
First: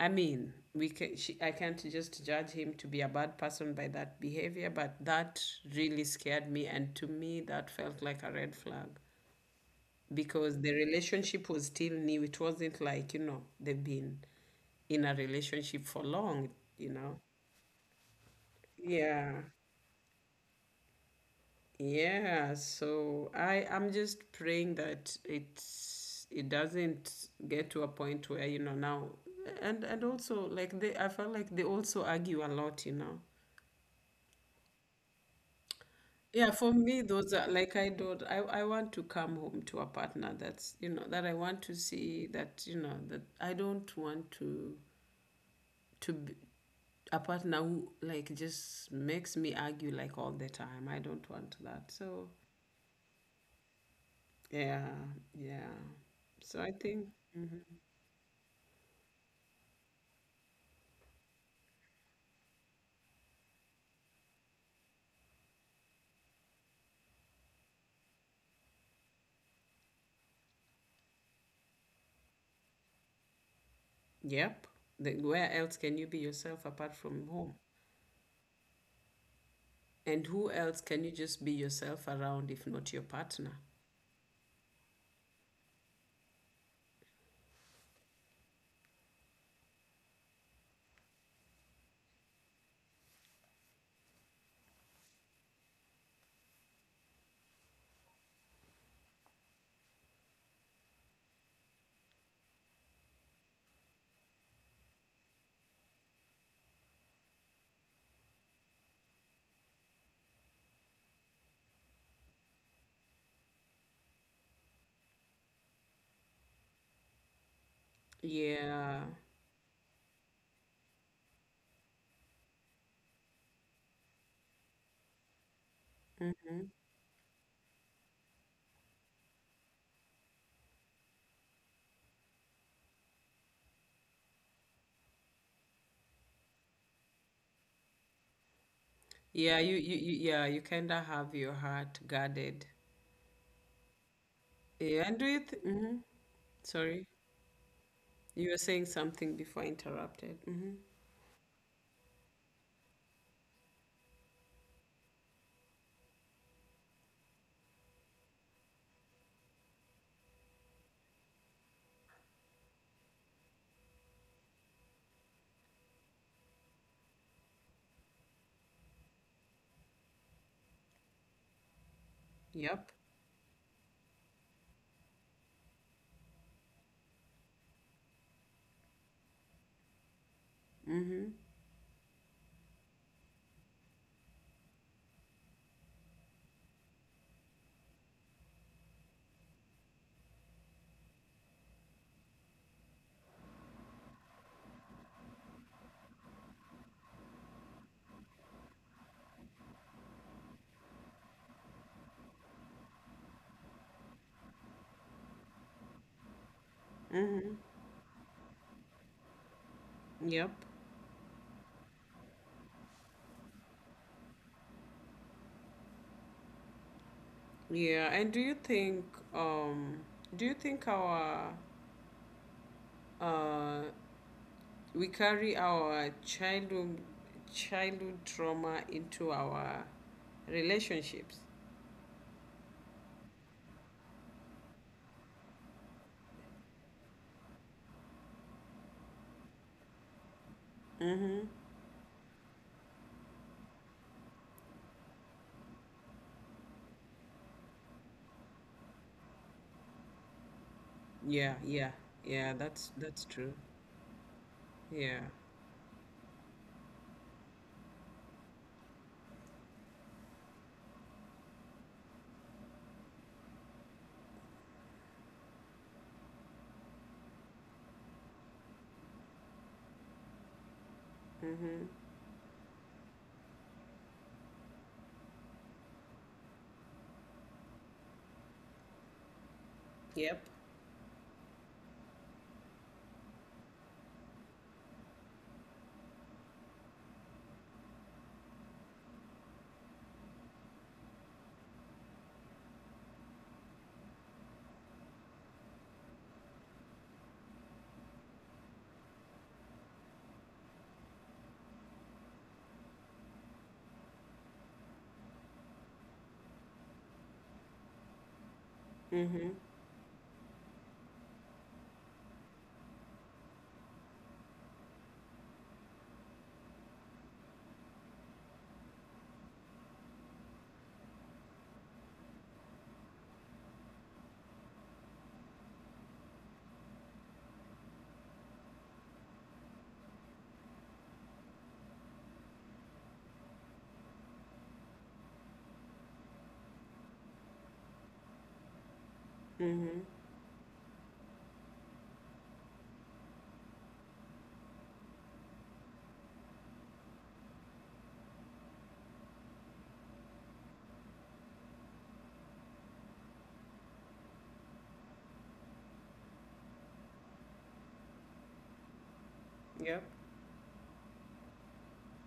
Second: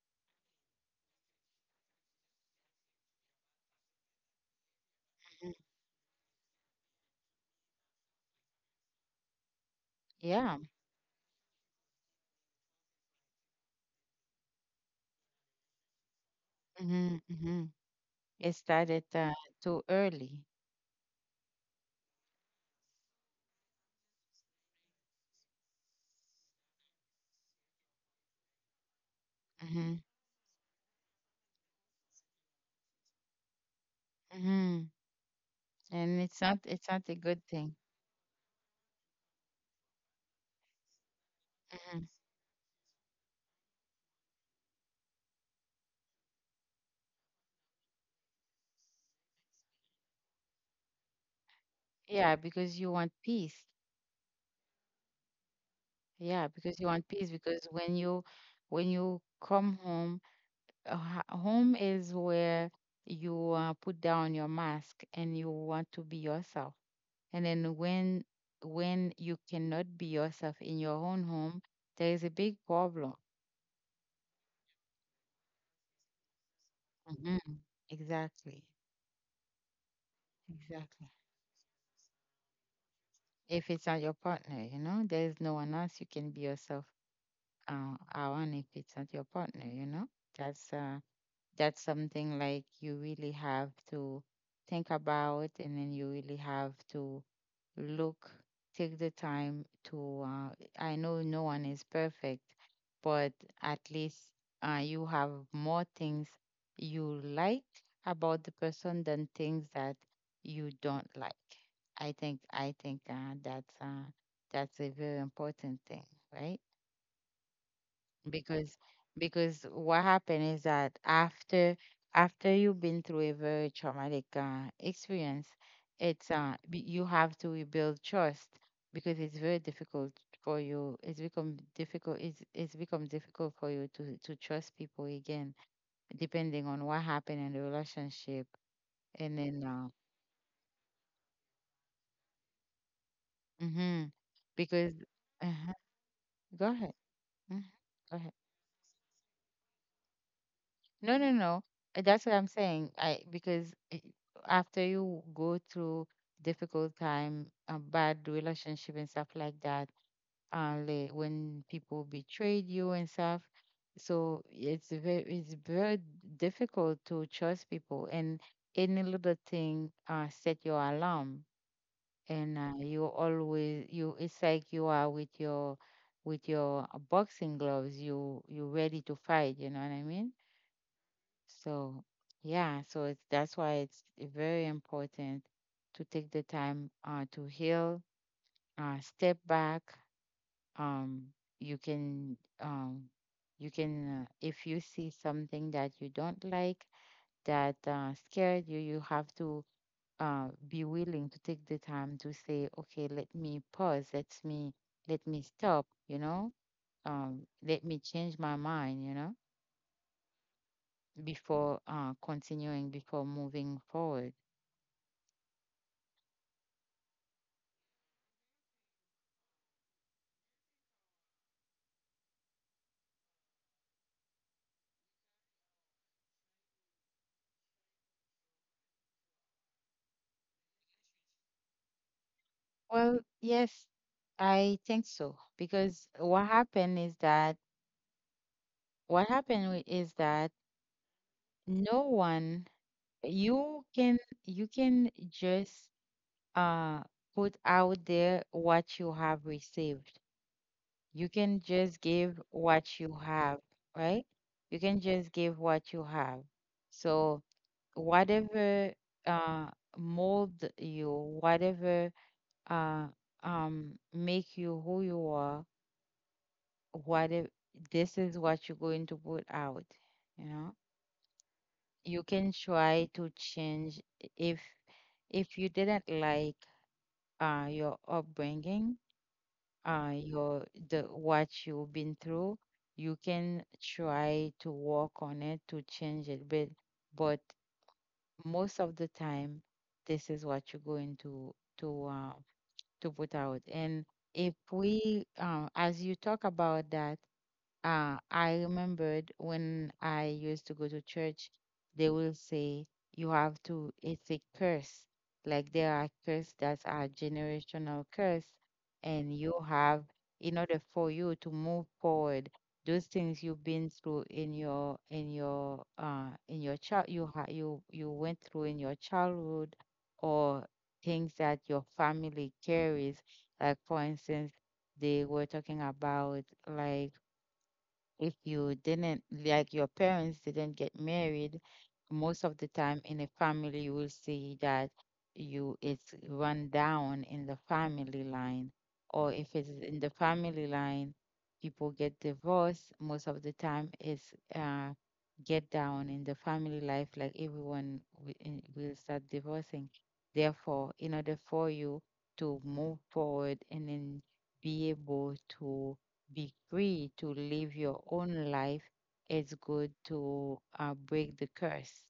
S2: I mean, we can. I can't just judge him to be a bad person by that behavior, but that
S1: mhm.
S2: really scared me, and to me, that felt like a red flag,
S1: Yeah.
S2: because the relationship was still new. It wasn't like, they've been in a relationship for long, you know.
S1: Mhm, mhm. It started
S2: Yeah.
S1: too early.
S2: Yeah. So I'm just praying that it doesn't get to a point where, now. And
S1: Mhm,
S2: also like they I felt like they also argue a lot.
S1: mhm. And it's
S2: Yeah,
S1: not.
S2: for
S1: It's
S2: me,
S1: not a
S2: those
S1: good
S2: are
S1: thing.
S2: like I don't. I want to come home to a partner that's, that I want to
S1: Mhm.
S2: see, that that I don't want to to b- a partner who like just makes me argue like all the time. I don't want that. So
S1: Yeah, because you want peace.
S2: yeah, yeah.
S1: Yeah,
S2: So I
S1: because you
S2: think.
S1: want peace. Because when you come home, home is where you put down your mask and you want to be yourself. And then when you cannot be yourself in your own home, there is a big problem.
S2: Yep. The, where else can you be yourself apart from home?
S1: Hmm. Exactly.
S2: And who else
S1: Exactly.
S2: can you just be yourself around if not your partner?
S1: If it's not your partner, you know, there is no one else you can be yourself around. If it's not your partner, you know, that's uh, that's something like you really have to think about, and then you really have to look, take the time to I know no one is perfect, but at least you have more things you like about the person than things that you don't like. I think that's a very important thing, right? because
S2: Yeah.
S1: because what happened is that after you've been through a very traumatic experience,
S2: Mm-hmm.
S1: you have to rebuild trust, because it's very difficult for you it's become difficult, it's become difficult for you to trust people again, depending on what happened in the relationship. And
S2: Yeah,
S1: then
S2: you kinda have your heart guarded.
S1: mhm,
S2: Yeah,
S1: because
S2: and with
S1: uh
S2: mm-hmm.
S1: go
S2: Sorry.
S1: ahead. Mhm. Go
S2: You
S1: ahead.
S2: were saying something before I interrupted. Mm-hmm.
S1: No, no, no. That's what I'm saying. After you go through difficult time, a bad relationship and stuff like that, like when people betrayed you and stuff. So it's very difficult to trust people. And any little thing set your alarm, and
S2: Yep.
S1: you, it's like you are with your boxing gloves. You're ready to fight. You know what I mean?
S2: Mm-hmm.
S1: So, yeah, so it's that's why it's very important to take the time to heal, step back. Um, you can um, you can if you see something that you don't like, that scared you, you have to be willing to take the time to say, okay, let me pause, let me stop, you know, let me change my mind, you know,
S2: Yep.
S1: before continuing, before moving forward.
S2: Yeah, and um do you think our uh we carry our childhood trauma into our relationships?
S1: Well, yes, I think so. Because is that
S2: Mm-hmm.
S1: no one you can you can just uh put out there what you have received. You
S2: Yeah,
S1: can
S2: yeah,
S1: just
S2: yeah,
S1: give
S2: that's
S1: what
S2: that's
S1: you
S2: true.
S1: have, right? You can
S2: Yeah.
S1: just give what you have. So whatever uh mold you, whatever uh make you who you are, what if this is what you're going to put out, you know.
S2: Mm-hmm.
S1: You can try to change, if you didn't like your upbringing,
S2: Yep.
S1: your the what you've been through. You can try to work on it to change it, but most of the time this is what you're going to put out. And if we as you talk about that, I remembered when I used to go to church. They will say you have to, it's a curse. Like there are curses that are generational curse,
S2: Mm-hmm.
S1: and you have, in order for you to move forward, those things you've been through in your child you ha you went through in your childhood, or things that your family carries. Like for instance, they were talking about like if you didn't like your parents didn't get married, most of the time in a family you will see that you it's run down in the family line. Or if it's
S2: Mm-hmm.
S1: in the family line people get divorced, most of the time it's get down in the family life, like everyone will start divorcing. Therefore, in order for you to move forward and then be able to be free to live your own life, it's
S2: Yep.
S1: good to break the curse.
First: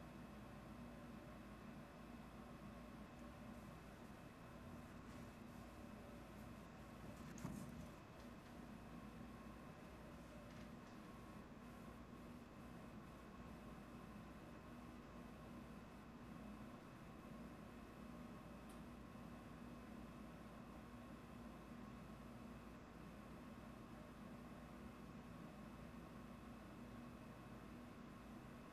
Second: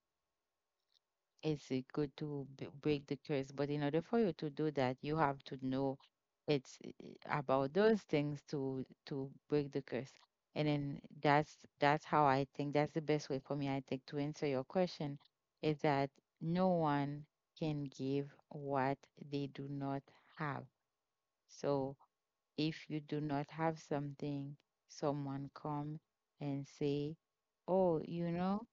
S1: It's good to break the curse. But in order for you to do that, you have to know it's about those things to break the curse. And then that's how I think that's the best way for me, I think, to answer your question is that no one can give what they do not have. So if you do not have something, someone come and say, "Oh,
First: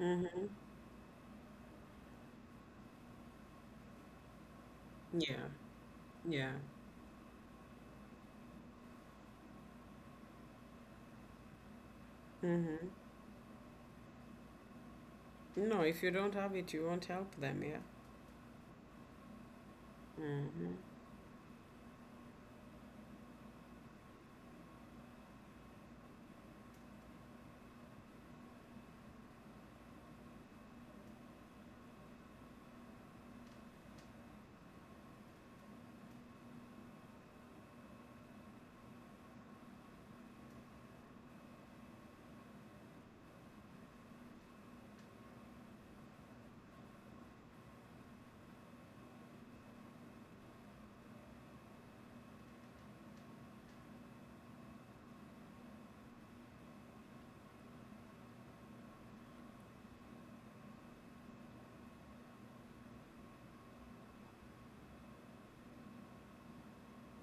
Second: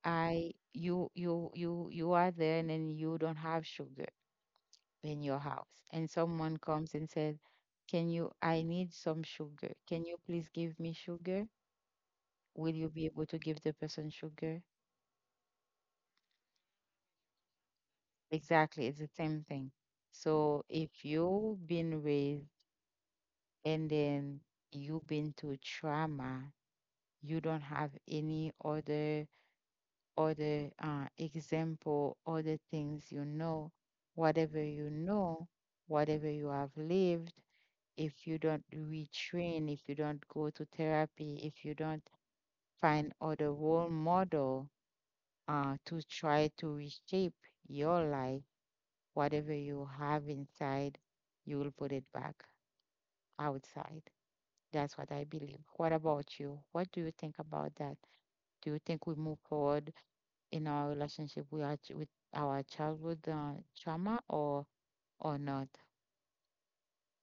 S2: Mm-hmm.
S1: I you are there and then you don't have sugar in your
S2: Yeah.
S1: house." And
S2: Yeah.
S1: someone comes and said, "Can you I need some sugar. Can you please give me sugar?" Will
S2: Mm-hmm.
S1: you be able to give the person sugar?
S2: No, if you don't have it, you won't help them, yeah.
S1: Exactly, it's the same thing. So
S2: Mm-hmm.
S1: if you've been raised and then you've been to trauma, you don't have any other or the example or the things you know, whatever you know, whatever you have lived, if you don't retrain, if you don't go to therapy, if you don't find other role model to try to reshape your life, whatever you have inside, you will put it back outside. That's what I believe. What about you? What do you think about that? Do you think we move forward in our relationship with our childhood trauma or not?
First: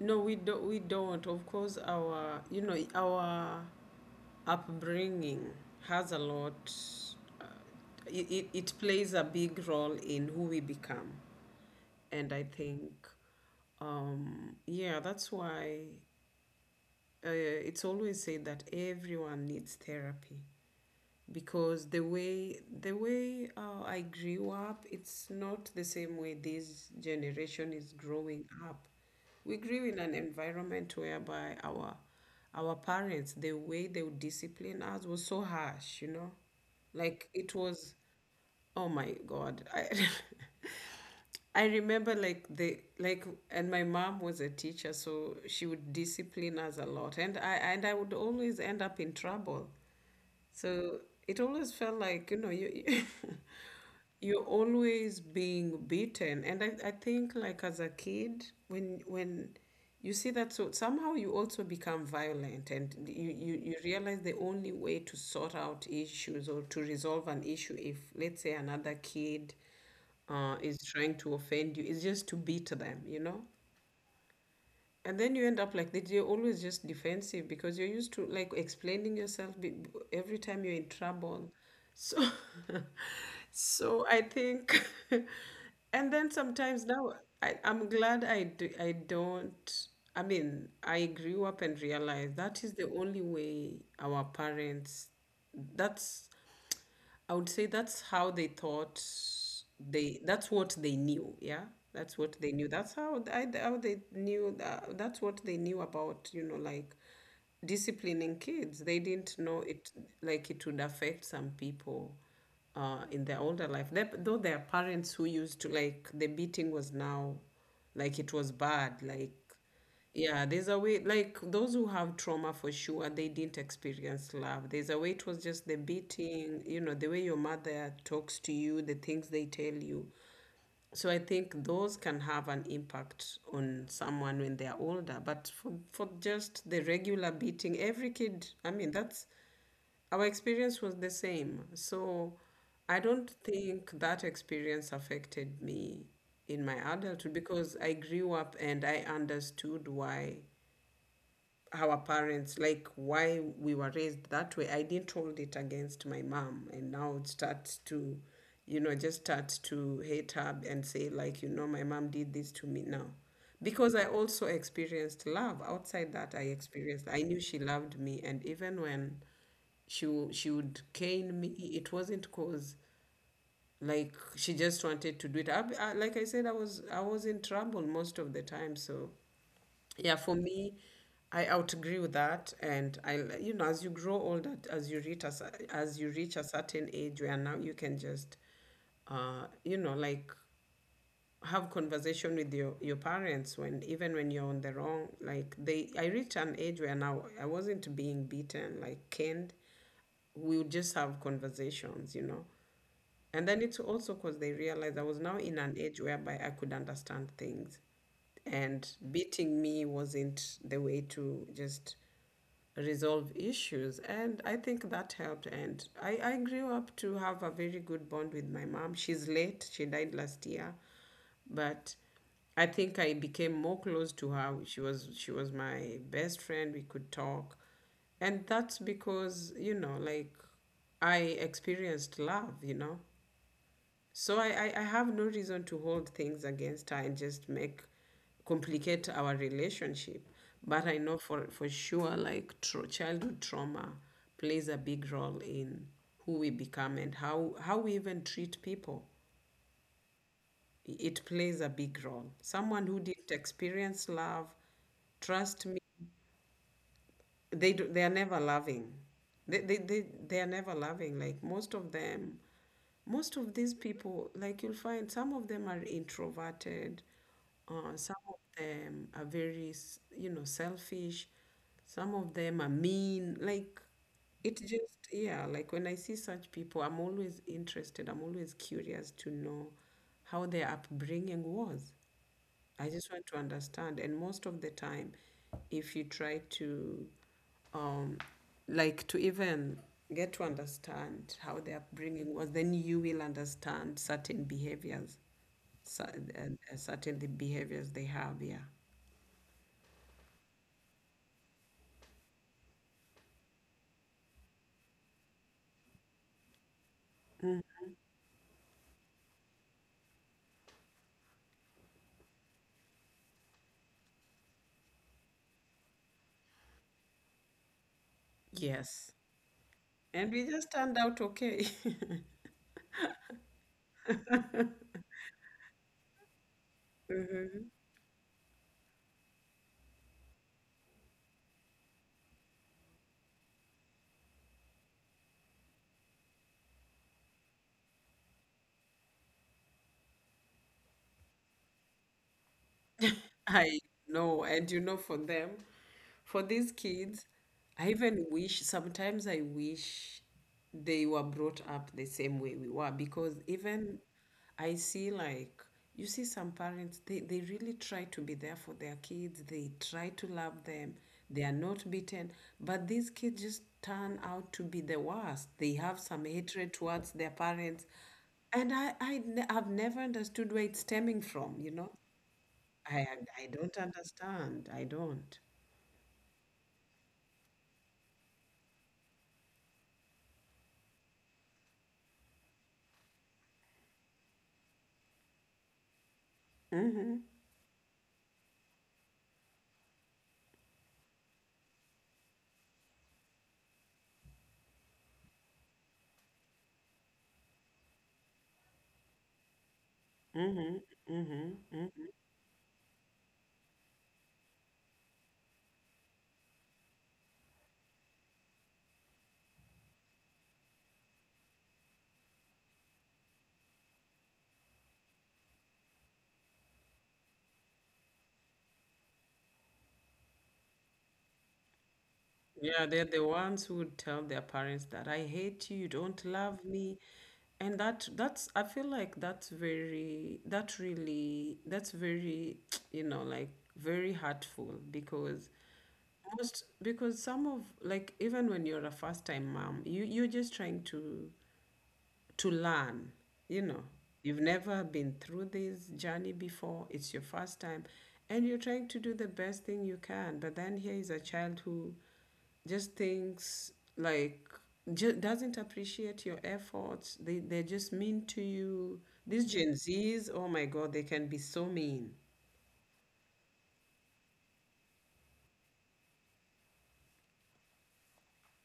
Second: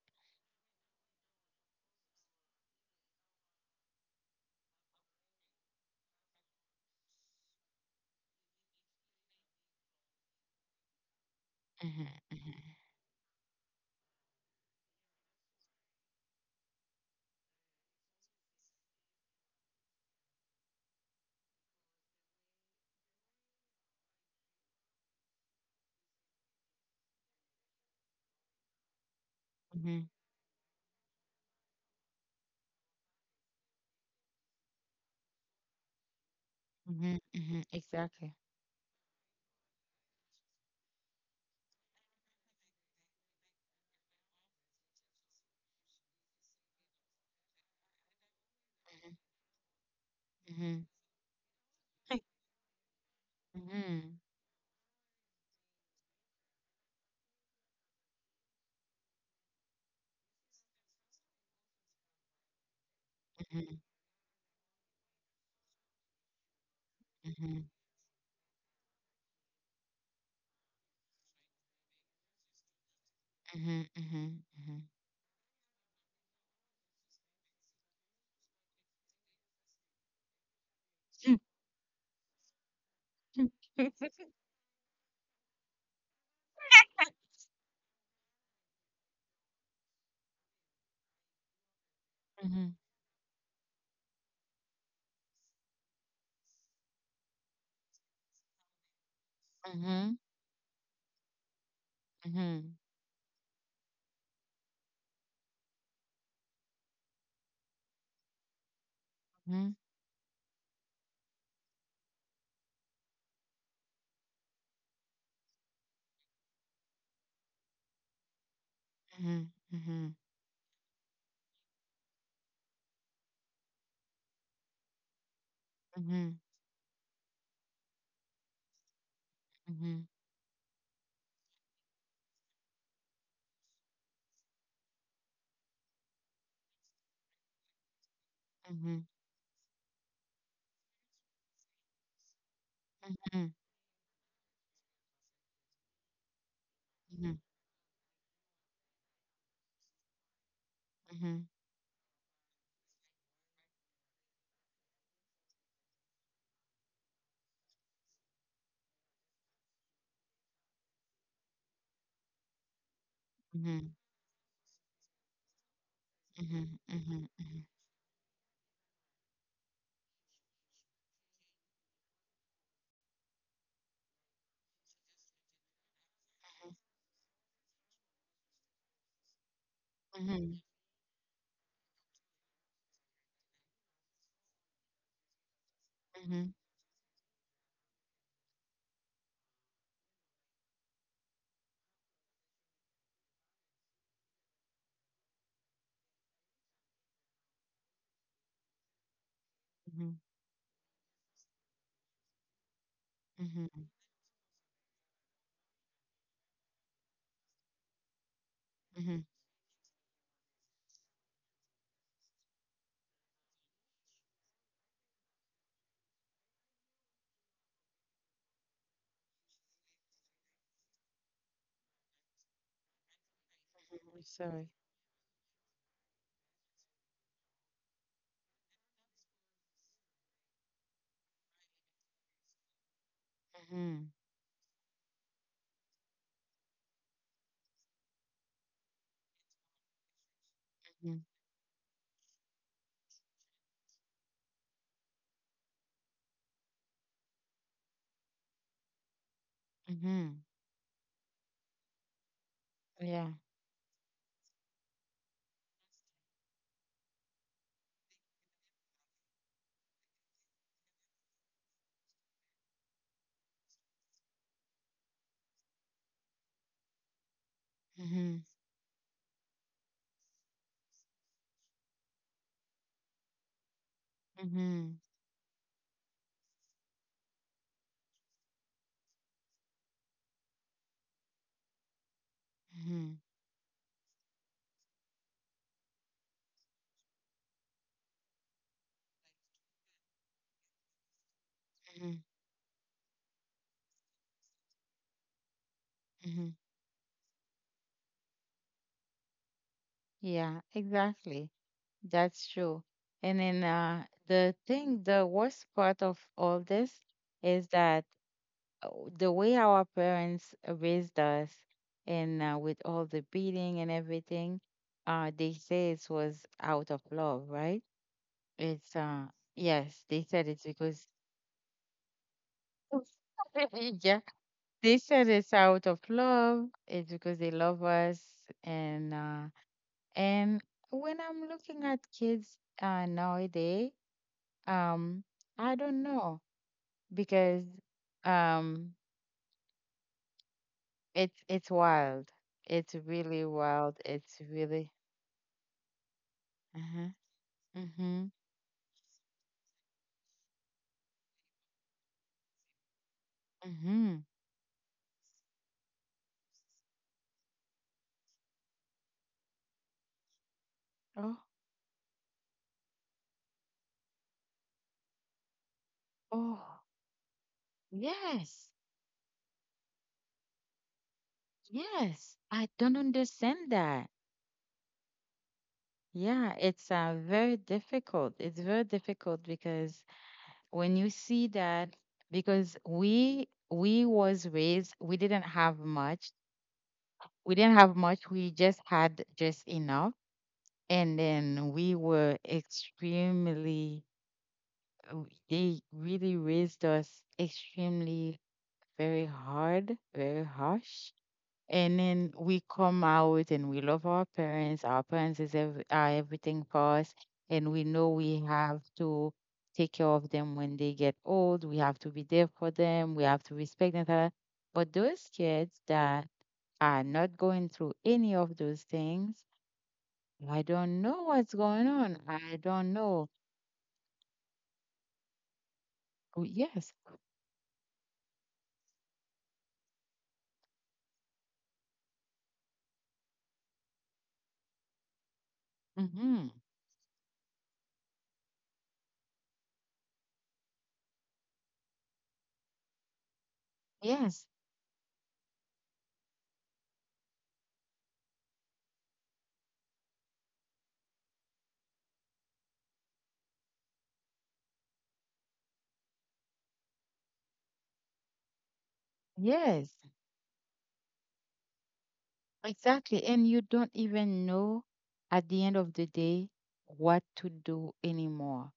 S2: No, we don't. We don't. Of course, our our upbringing has a lot, uh, it plays a big role in who we become. And
S1: hmm
S2: I think, yeah, that's why, it's always said that everyone needs therapy, because the way I grew up, it's not the same way this generation is growing up. We grew
S1: hmm
S2: in an environment whereby our parents, the way they would discipline us was so harsh, you know, like it was,
S1: Exactly.
S2: oh my God, I I remember like the like and my mom was a teacher, so she would discipline us a lot, and I would always end up in trouble.
S1: hmm
S2: So it always felt like, you
S1: hmm
S2: you're always being beaten. And I think, like as a kid, when you see that, so somehow you also become violent, and you
S1: hmm
S2: realize the only way to sort out issues or to resolve an
S1: hmm
S2: issue, if let's say another kid is trying to offend you, it's just to beat them, you know?
S1: hmm hmm
S2: And then you end up like that. You're always just defensive because you're used to like explaining yourself every time you're in trouble. So, so I think, and then sometimes
S1: hmm
S2: now I'm glad I do, I don't. I mean, I grew up and realized that is the only way our parents. That's I would say that's how they thought,
S1: Mm-hmm.
S2: they that's what they knew, yeah. That's what they
S1: Mm-hmm.
S2: knew. That's how th- I how they knew that, that's what they knew about, you know, like disciplining kids. They didn't
S1: Mm-hmm.
S2: know
S1: Mm-hmm.
S2: it, like it would affect some people in their older life. They, though their parents who used to like the beating was now like it was bad, like
S1: Mm-hmm.
S2: yeah, there's a way, like those who have trauma for sure, they didn't experience love. There's a way it was just the
S1: Mm-hmm.
S2: beating, you know, the way your mother talks to you, the things they tell
S1: Mm-hmm.
S2: you. So I think those can have an impact on someone when they're older. But for just the regular beating, every kid, I mean,
S1: Mm-hmm.
S2: that's our experience was the same. So I don't think that experience affected me in my
S1: Mm-hmm.
S2: adulthood,
S1: Mm-hmm.
S2: because I grew up and I understood why
S1: Mm-hmm.
S2: our parents, like why we were raised that way. I didn't hold it against my mom, and now it starts to, you know, just start to hate her and say like, you know, my mom did this to me now,
S1: Mm-hmm.
S2: because I also experienced love outside that. I experienced.
S1: Mm-hmm.
S2: I knew she loved me, and even when she would cane me, it wasn't cause like she just wanted to do it. Like I said, I was in trouble most of the time, so. Yeah, for
S1: Mm-hmm.
S2: me, I out agree with that, and you know, as you grow older, as you reach a
S1: Mm-hmm.
S2: certain age where now you can just, you know, like have conversation with your parents, when even when you're on the wrong, like they, I reached an age where now I wasn't being beaten like canned. We would just have conversations, you know, and then it's
S1: Mm-hmm.
S2: also because they realized I was now in an age whereby I could understand things, and
S1: Mm-hmm.
S2: beating me wasn't the way to just resolve issues. And I think that helped, and I grew up to have a very good bond with my mom. She's late, she died last year. But I think I became more close to her.
S1: Sorry.
S2: She was my best friend, we could talk, and that's because, you know, like I experienced love, you know.
S1: Mm-hmm.
S2: So I have no reason to hold things against her and just make complicate our relationship. But I know for sure, like childhood trauma plays a big role in who we become and how we even treat people.
S1: Mm-hmm.
S2: It plays a big role. Someone who
S1: Yeah.
S2: didn't experience love, trust me, they do, they are never loving. They are never loving. Like most of them, most of these people, like you'll find some of them are introverted, some
S1: Mm-hmm.
S2: of them are very, you know, selfish, some of them are mean. Like it
S1: Mm-hmm.
S2: just, yeah, like when I see such people, I'm always interested, I'm always curious to know how their upbringing was. I
S1: Mm-hmm,
S2: just want to understand. And most of the time, if you try to, um, like, to even get to understand how their
S1: mm-hmm,
S2: upbringing was, then you will understand certain behaviors,
S1: mm-hmm.
S2: certain the behaviors they have. Yeah.
S1: Yeah, exactly. That's true. And then the thing, the worst part of all this is that uh, the way our parents raised us, and with all the beating and everything, they say it was out of love, right? It's
S2: Yes.
S1: yes, they
S2: And
S1: said
S2: we
S1: it's
S2: just turned
S1: because.
S2: out okay.
S1: Yeah, they said it's out of love. It's because they love us and. And when I'm looking at kids nowadays, um, I don't know because um, it's wild. It's really
S2: I
S1: wild. It's
S2: know, and you
S1: really.
S2: know, for them, for these
S1: Uh-huh.
S2: kids, I
S1: Mhm.
S2: even wish sometimes I wish they were brought up the same way we were, because even
S1: Mhm.
S2: I see like you see some parents, they really try to be there for their kids, they try to love them,
S1: Oh.
S2: they are not beaten, but these kids just turn out to be the worst. They have some
S1: Oh.
S2: hatred towards their parents.
S1: Yes.
S2: And have never understood where it's stemming from, you know?
S1: Yes. I don't
S2: I I
S1: understand
S2: don't
S1: that.
S2: understand. I don't.
S1: Yeah, it's very difficult. It's very difficult because when you see that, because we was raised, we didn't have much, we didn't have much. We just had just enough. And then we were extremely, uh, they really raised us extremely very hard, very harsh.
S2: Hmm.
S1: And then we come out and we love our parents. Are everything for us. And we know we have to take care of them when they get old. We have to be there for them. We have to respect them. Ta- ta. Ta. But those kids that I'm not going through any of those things. I don't know what's going on. I don't
S2: Yeah, they're
S1: know.
S2: the ones who would tell their parents that I hate you, you don't
S1: Oh,
S2: love
S1: yes.
S2: me. And that that's I feel like that's very, that really, that's very, you know, like very hurtful. Because
S1: hmm
S2: most, because some of, like, even when you're a first time mom, you're just trying to learn. You know,
S1: Yes.
S2: you've never been through this journey before, it's your first time, and you're trying to do the best thing you can. But then here is a child who just thinks, like, doesn't appreciate your efforts. They, they're just mean to you. These Gen
S1: Yes.
S2: Zs, oh my God, they can be so mean.
S1: Exactly. And you don't even know at the end of the day what to do anymore.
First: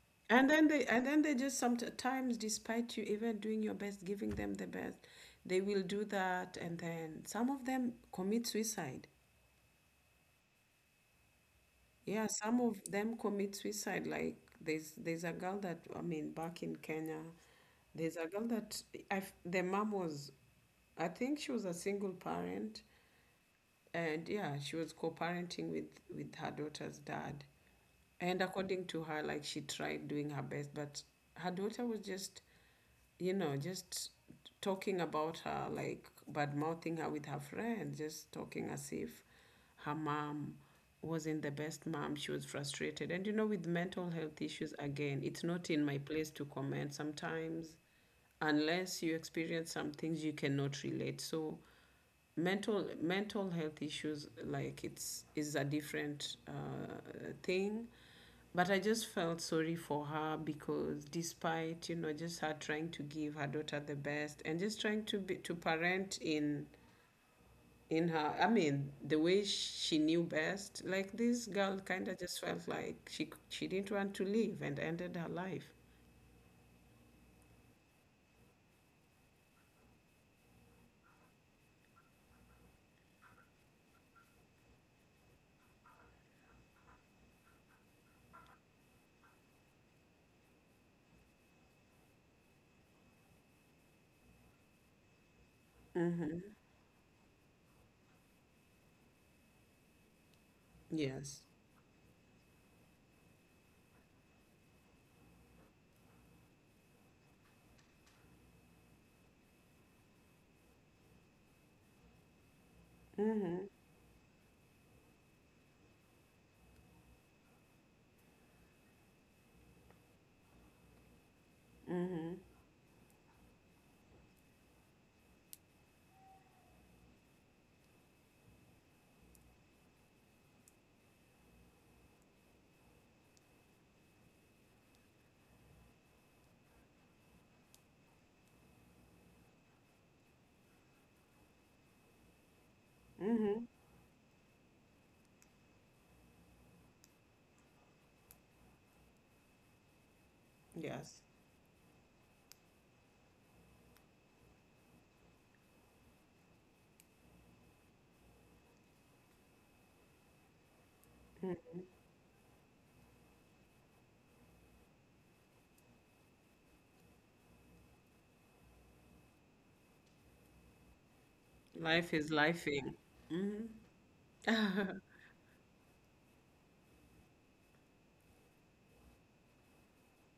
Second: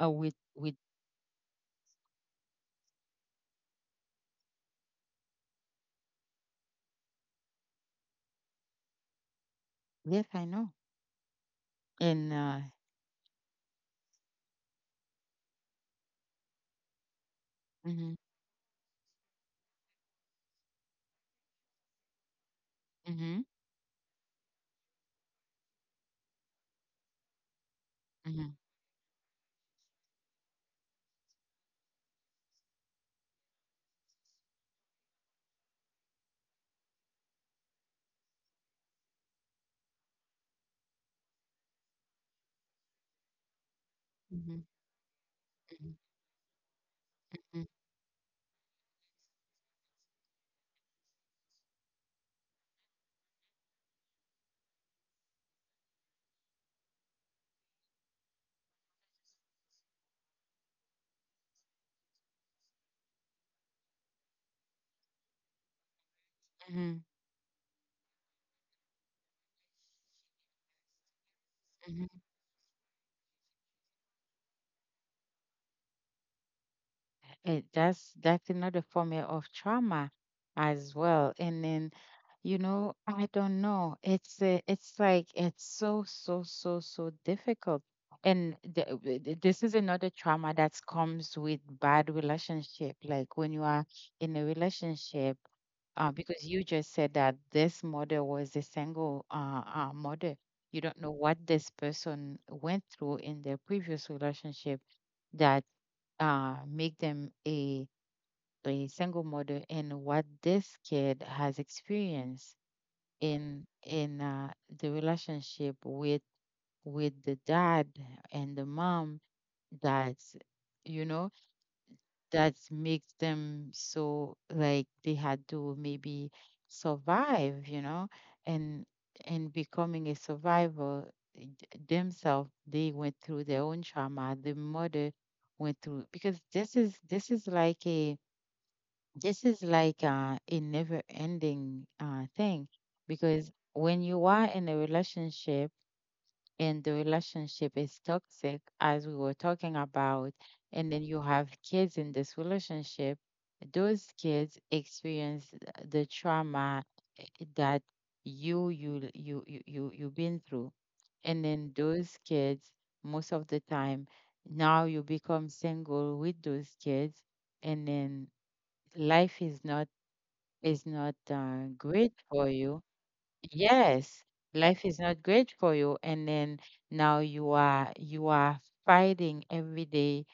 S1: Uh, with,
S2: And then
S1: with,
S2: they, and then they just sometimes, despite you even doing your best, giving them the best, they will do that. And then some of them commit suicide.
S1: yes, I know.
S2: Yeah,
S1: And,
S2: some of them commit suicide. Like there's a girl that, I mean, back in Kenya,
S1: hmm
S2: there's a girl that I, the mom was, I think she was a single parent,
S1: hmm
S2: and yeah, she was co-parenting with her daughter's dad, and
S1: hmm
S2: according to her, like, she tried doing her best, but her daughter was just, you know, just talking about her, like bad mouthing her with her friends, just talking as if her mom wasn't the best mom. She was frustrated, and you know, with mental health
S1: hmm
S2: issues, again, it's not in my place to comment
S1: hmm
S2: sometimes unless you experience some things, you cannot relate. So mental health issues, like it's, is a different thing. But I just felt sorry for her because despite, you know, just her trying to give her daughter the best and just trying to be to parent in
S1: hmm
S2: her, I mean, the way she knew best, like this girl kind
S1: hmm
S2: of just felt like she didn't want to live and ended her life.
S1: that's another form of trauma as well. And then you know, I don't know. It's like it's so difficult. And this is another trauma that comes with bad relationship. Like when you are in a relationship, because you just said that this mother was a single mother. You don't know what
S2: Yes,
S1: this person went through in their previous relationship that make them a single mother, and what this kid has experienced in the relationship with the dad and the mom. That's, you know, that makes them so like they had to maybe survive, you know, and and becoming a survivor, eh, themselves, they went through their own trauma, the mother went through, because this is like a never ending thing, because when you are in a relationship and the relationship is toxic, as we were talking about, and then
S2: yes.
S1: you have kids in this relationship, those kids experience the trauma that you've been through. And then those kids, most of the time, now you become single with those kids, and then life is not
S2: Life
S1: great
S2: is
S1: for you.
S2: lifing. Mm-hmm.
S1: Yes, life is not great for you, and then now you are fighting every day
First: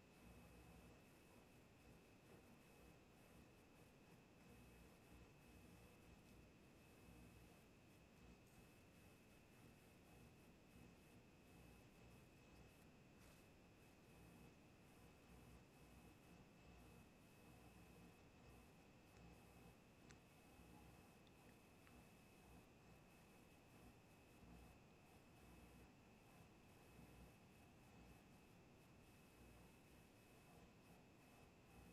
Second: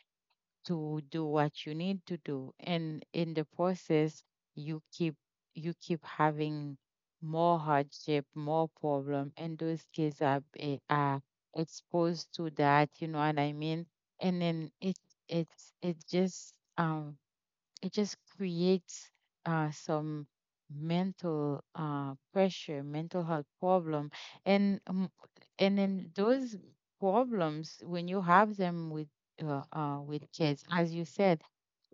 S1: to do what you need to do, and in the process, you keep you keep having more hardship, more problem, and those kids are are exposed to that. You know what I mean? And then it's just um it just creates some mental pressure, mental health problem, and um, and then those problems when you have them with kids, as you said,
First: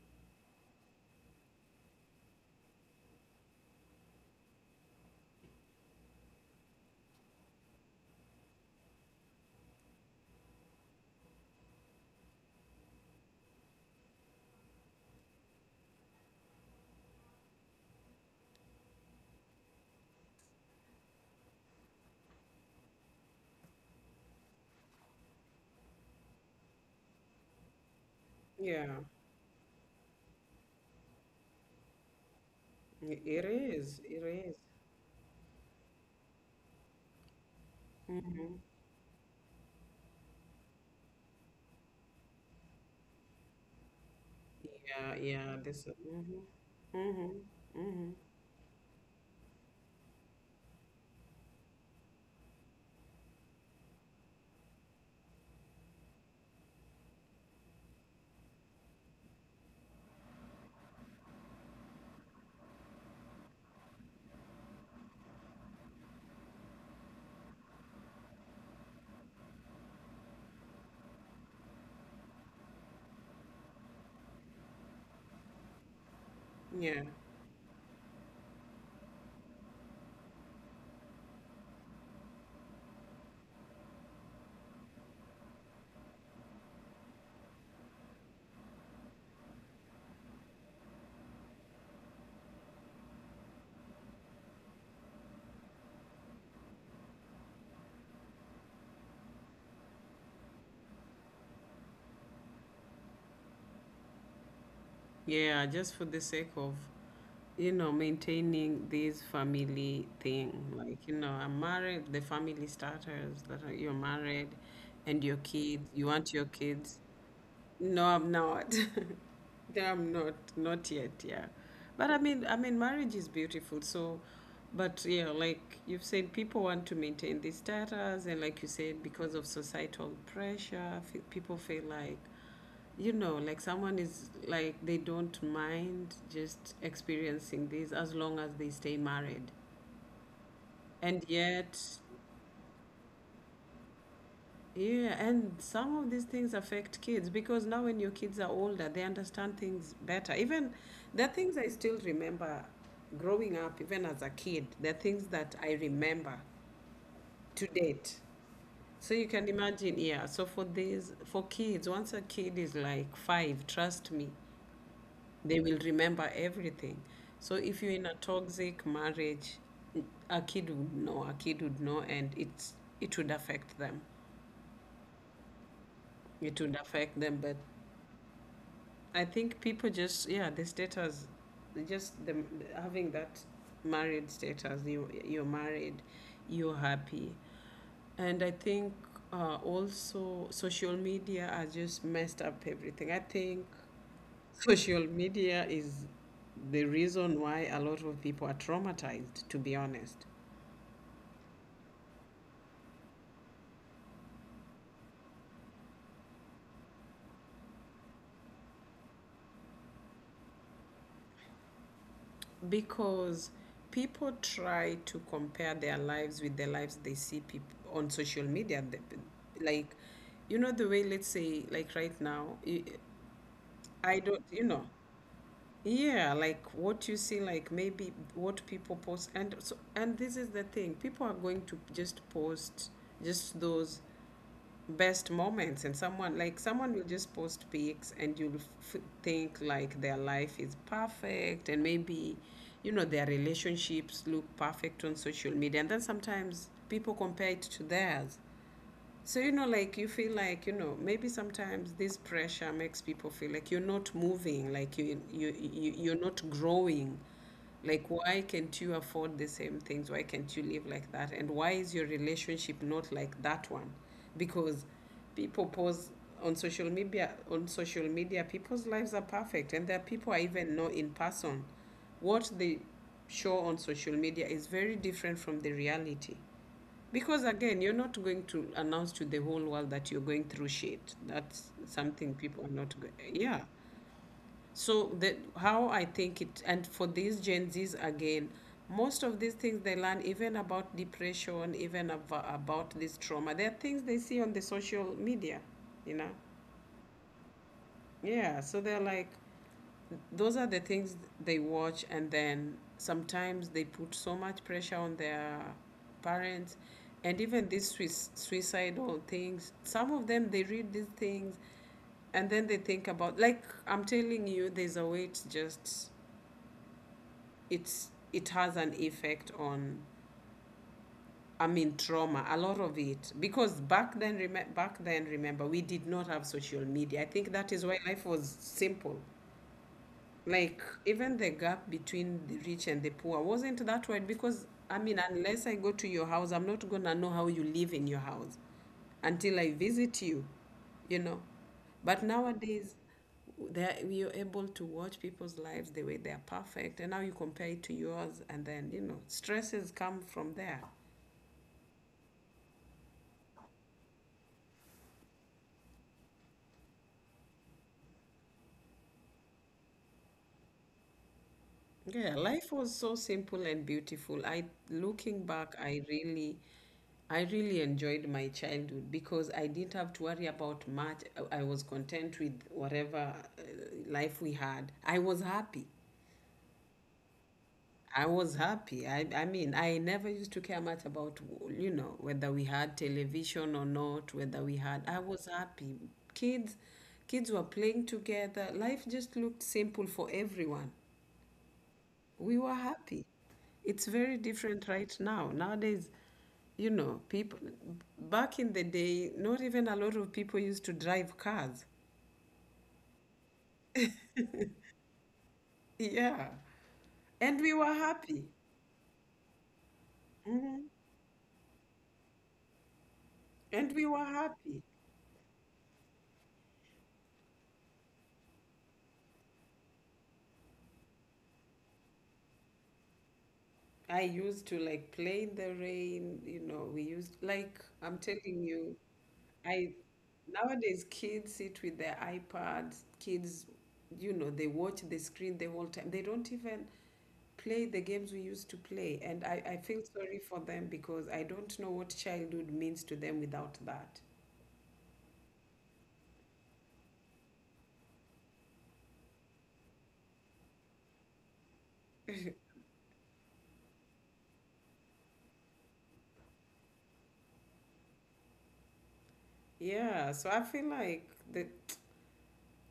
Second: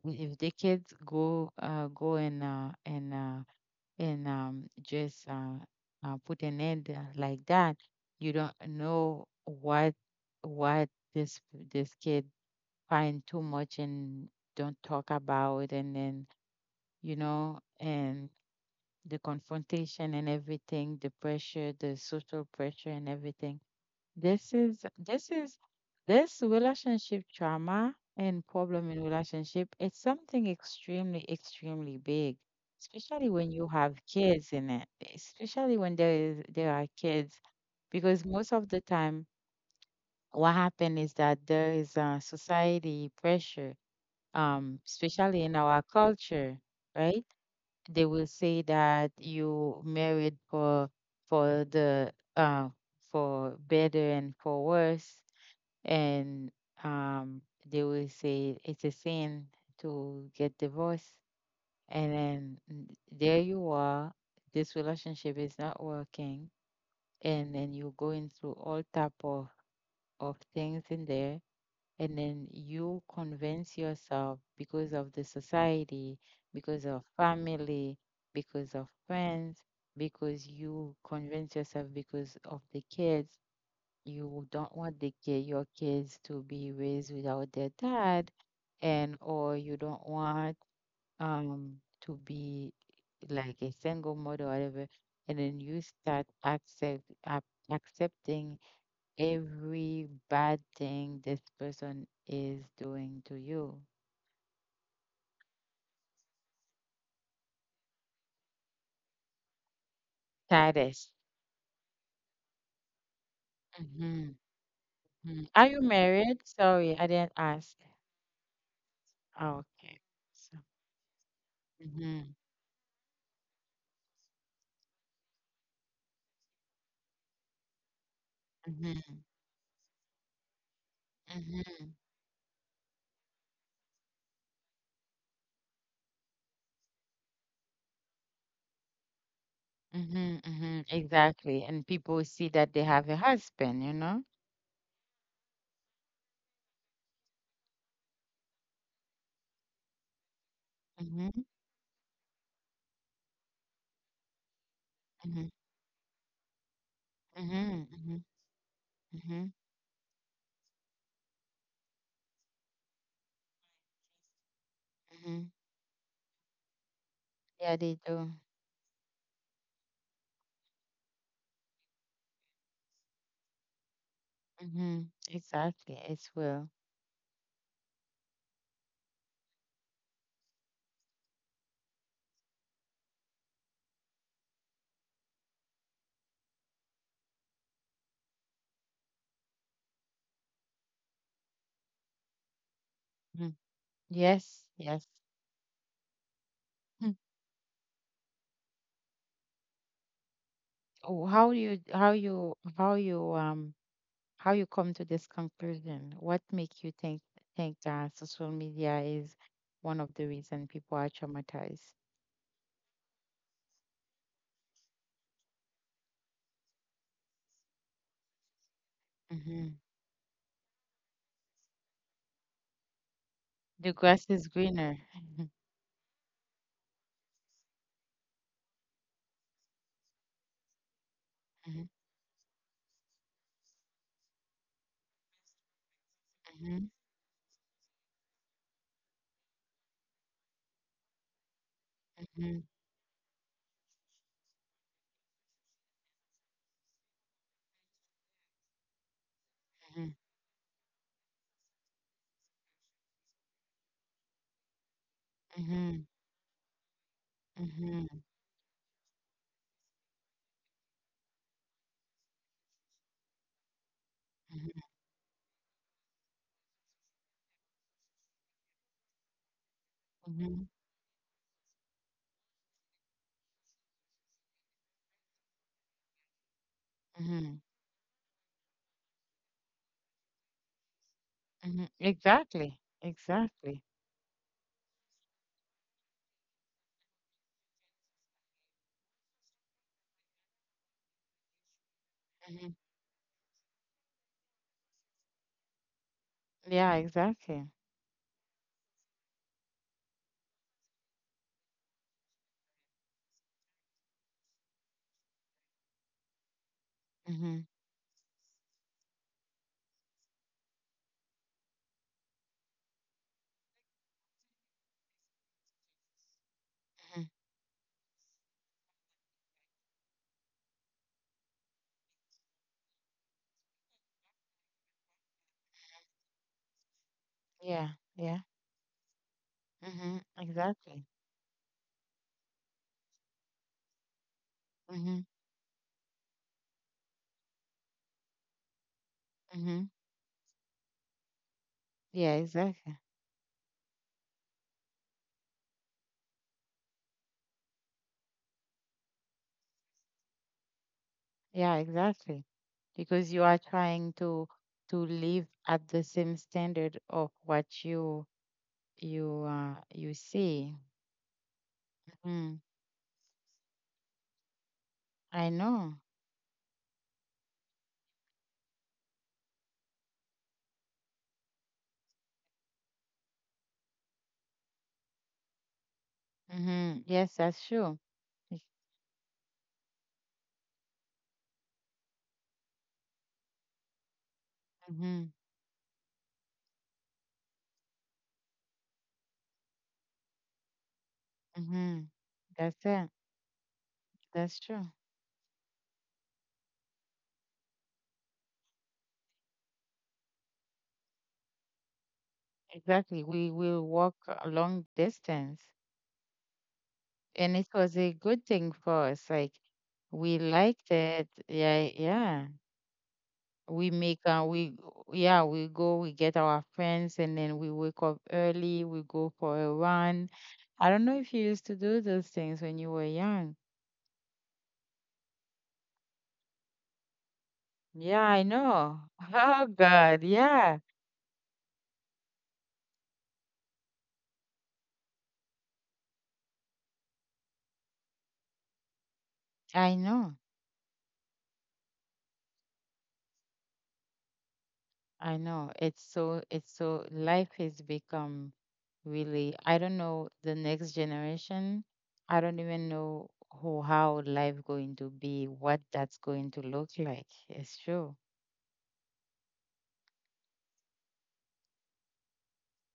S1: if the kids go go and just put an end like that, you don't know what this this kid find too much and don't talk about and then, you know, and the confrontation and everything, the pressure, the social pressure and everything. This is this relationship trauma and
S2: Yeah,
S1: problem in relationship. It's something extremely, extremely big, especially
S2: it
S1: when you have
S2: is, it
S1: kids
S2: is.
S1: in it, especially when there are kids, because most
S2: Mhm.
S1: of the time what happened is that there is a society pressure,
S2: Yeah,
S1: especially
S2: yeah,
S1: in our
S2: this, mhm.
S1: culture, right?
S2: Mhm.
S1: They
S2: Mhm.
S1: will say that you married for the for better and for worse, and um, they will say it's a sin to get divorced, and then there you are, this relationship is not working, and then you're going through all type of things in there, and then you convince yourself because of the society, because
S2: Yeah,
S1: of family, because of friends, because you convince yourself because of the kids. You don't want the kid, your kids to be raised without their dad, and or you don't want um to be like a single mother or whatever, and then you start accepting every bad thing this person is doing to you.
S2: yeah, just for the sake of, you know, maintaining this family thing. Like,
S1: Titus.
S2: you know, I'm married, the family starters that are, you're
S1: Mm-hmm.
S2: married, and your
S1: Are you
S2: kids, you want
S1: married?
S2: your
S1: Sorry,
S2: kids.
S1: I didn't ask.
S2: No, I'm not.
S1: Oh,
S2: No,
S1: okay.
S2: I'm not.
S1: So,
S2: Not yet, yeah. But
S1: hmm
S2: marriage is beautiful. So, but yeah, like you've said, people want to maintain this status, and like you said,
S1: hmm
S2: because of societal pressure, people feel
S1: hmm
S2: like, you know, like someone is like they don't mind just experiencing this as long as they stay married. And
S1: Exactly. And
S2: yet,
S1: people see that they have a husband, you know?
S2: yeah, and some of these things affect kids because now when your kids are older, they understand things better. Even there are
S1: Mm-hmm,
S2: things I still remember growing up, even as a kid, there are things
S1: mm-hmm,
S2: that I remember
S1: mm-hmm,
S2: to date.
S1: mm-hmm,
S2: So you
S1: mm-hmm.
S2: can imagine, yeah. So for these, for kids, once a kid is like 5, trust me, they will remember everything. So
S1: Yeah,
S2: if you're
S1: they
S2: in a
S1: do.
S2: toxic marriage, a kid would know, a kid would know, and it's, it would affect them.
S1: Mm-hmm. Exactly. It's
S2: It
S1: will.
S2: would affect them, but I think people just yeah the status, just the having that married status. You're married, you're happy, and I think also social media has just messed up everything. I
S1: Mhm.
S2: think
S1: Yes,
S2: social
S1: yes.
S2: media is the
S1: Hmm.
S2: reason why a lot of people are traumatized. To be honest,
S1: Oh, how you come to this conclusion? What make you think that social media is one of the reason people are traumatized?
S2: because people try to compare their lives with the lives they see people on social media.
S1: Hmm
S2: Like, you know, the way, let's say, like right now i
S1: The
S2: I
S1: grass
S2: don't,
S1: is
S2: you know,
S1: greener.
S2: yeah, like what you see, like maybe what people post, and so, and this is the thing, people are going to
S1: Mhm,
S2: just post just those best moments, and someone like
S1: mhm,
S2: someone will just post pics, and you'll think like their life is perfect, and maybe,
S1: mhm,
S2: you know, their relationships look perfect on social media, and then sometimes people compare it to theirs. So, you know, like you
S1: mhm,
S2: feel like, you know, maybe sometimes this pressure makes people feel like you're not moving, like you you, you
S1: mhm,
S2: you're not growing. Like
S1: mhm,
S2: why can't you afford the same things? Why can't you live like that? And why is your relationship not like that one?
S1: mhm,
S2: Because people pose on social media, people's lives are perfect, and there are people I
S1: mhm,
S2: even know in person. What they show on social media is very different from the reality. Because
S1: mhm,
S2: again, you're not going to announce to the whole world that you're going through shit. That's
S1: mhm.
S2: something people are
S1: Exactly,
S2: not going. Yeah.
S1: exactly.
S2: So the how I think it, and for these Gen Zs again, most of these things they learn, even about depression,
S1: hmm
S2: about this trauma, they're things they see on the social media. You know.
S1: Yeah, exactly.
S2: Yeah. So they're like, those are the things they watch, and then sometimes they put so much pressure on their parents. And
S1: hmm
S2: even these suicidal things, some of them, they read these things and then they think about, like, I'm telling you, there's a way. It's just,
S1: hmm
S2: it's it has an effect on, I mean, trauma, a lot of it, because back then, remember, we did not have social media. I think that is
S1: Yeah,
S2: why life
S1: yeah.
S2: was simple.
S1: hmm
S2: Like,
S1: Exactly.
S2: even the gap between the rich and the poor wasn't that wide, because I mean,
S1: hmm
S2: unless I go to your house, I'm not gonna know how you live in your house until I
S1: hmm
S2: visit you, you know. But
S1: Yeah,
S2: nowadays,
S1: exactly.
S2: you're able to watch people's lives the way they're perfect, and now you compare it to yours, and then, you know, stresses come from there.
S1: Yeah, exactly. Because you are trying to live at the same standard of what you you see.
S2: Yeah,
S1: Mm,
S2: life was so simple and beautiful. I, looking
S1: I
S2: back,
S1: know.
S2: I really, I really enjoyed my childhood because I didn't have to worry about much. I was content with whatever uh, life we had. I was happy.
S1: Mm-hmm. Yes, that's true.
S2: I was happy. I mean, I never used to care much about, you know, whether we had television or not, whether we had, I
S1: Mm-hmm.
S2: was happy. Kids, kids were playing together. Life just looked simple for everyone.
S1: Mm-hmm.
S2: We were
S1: That's it.
S2: happy. It's very
S1: That's
S2: different
S1: true.
S2: right now. Nowadays, you know, people back in the day, not even a lot of people used to drive cars.
S1: Exactly. We will walk a long distance.
S2: Yeah.
S1: And
S2: And
S1: it
S2: we were
S1: was a
S2: happy.
S1: good thing for us. Like we
S2: hmm
S1: liked it. Yeah, yeah.
S2: And
S1: we
S2: we
S1: make
S2: were
S1: we
S2: happy.
S1: Yeah, we go we get our friends and then we wake up early, we go for a run. I don't know if you used to do those things when you were young.
S2: I used to like play in the rain, you know, we used, like, I'm
S1: Yeah, I
S2: telling you,
S1: know. Oh
S2: I,
S1: god, yeah.
S2: nowadays kids sit with their iPads. Kids, you know, they watch the screen the whole time. They don't even play the games we used to play. And I
S1: I
S2: feel
S1: know,
S2: sorry for them because I don't know what childhood means to them without that.
S1: I know, it's so life has become really, I don't know the next generation, I don't even know who how life going to be, what that's going to look like. It's true.
S2: Yeah, so I feel like the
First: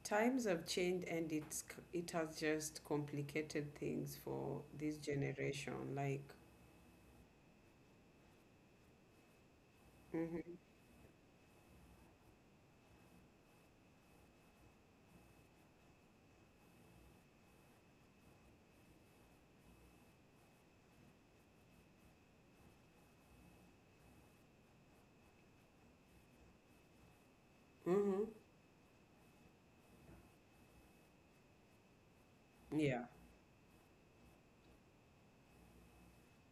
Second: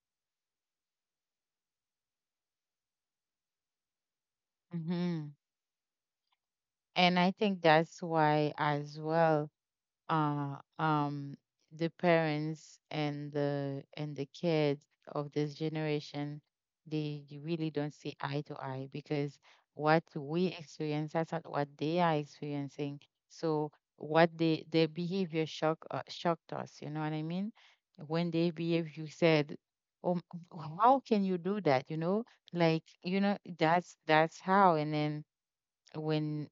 S2: times have changed, and it has just complicated things for this
S1: Hmm
S2: generation. Like,
S1: And I think that's why as well
S2: mm-hmm,
S1: uh um the parents and the kids of this generation, they really don't see eye to eye because what we experience that's not what they are experiencing. So what they, their behavior shock shocked us, you know what I mean?
S2: mm-hmm,
S1: When they behave, you said, oh m- how can you do that? You know, like
S2: yeah,
S1: you know that's how. And then when,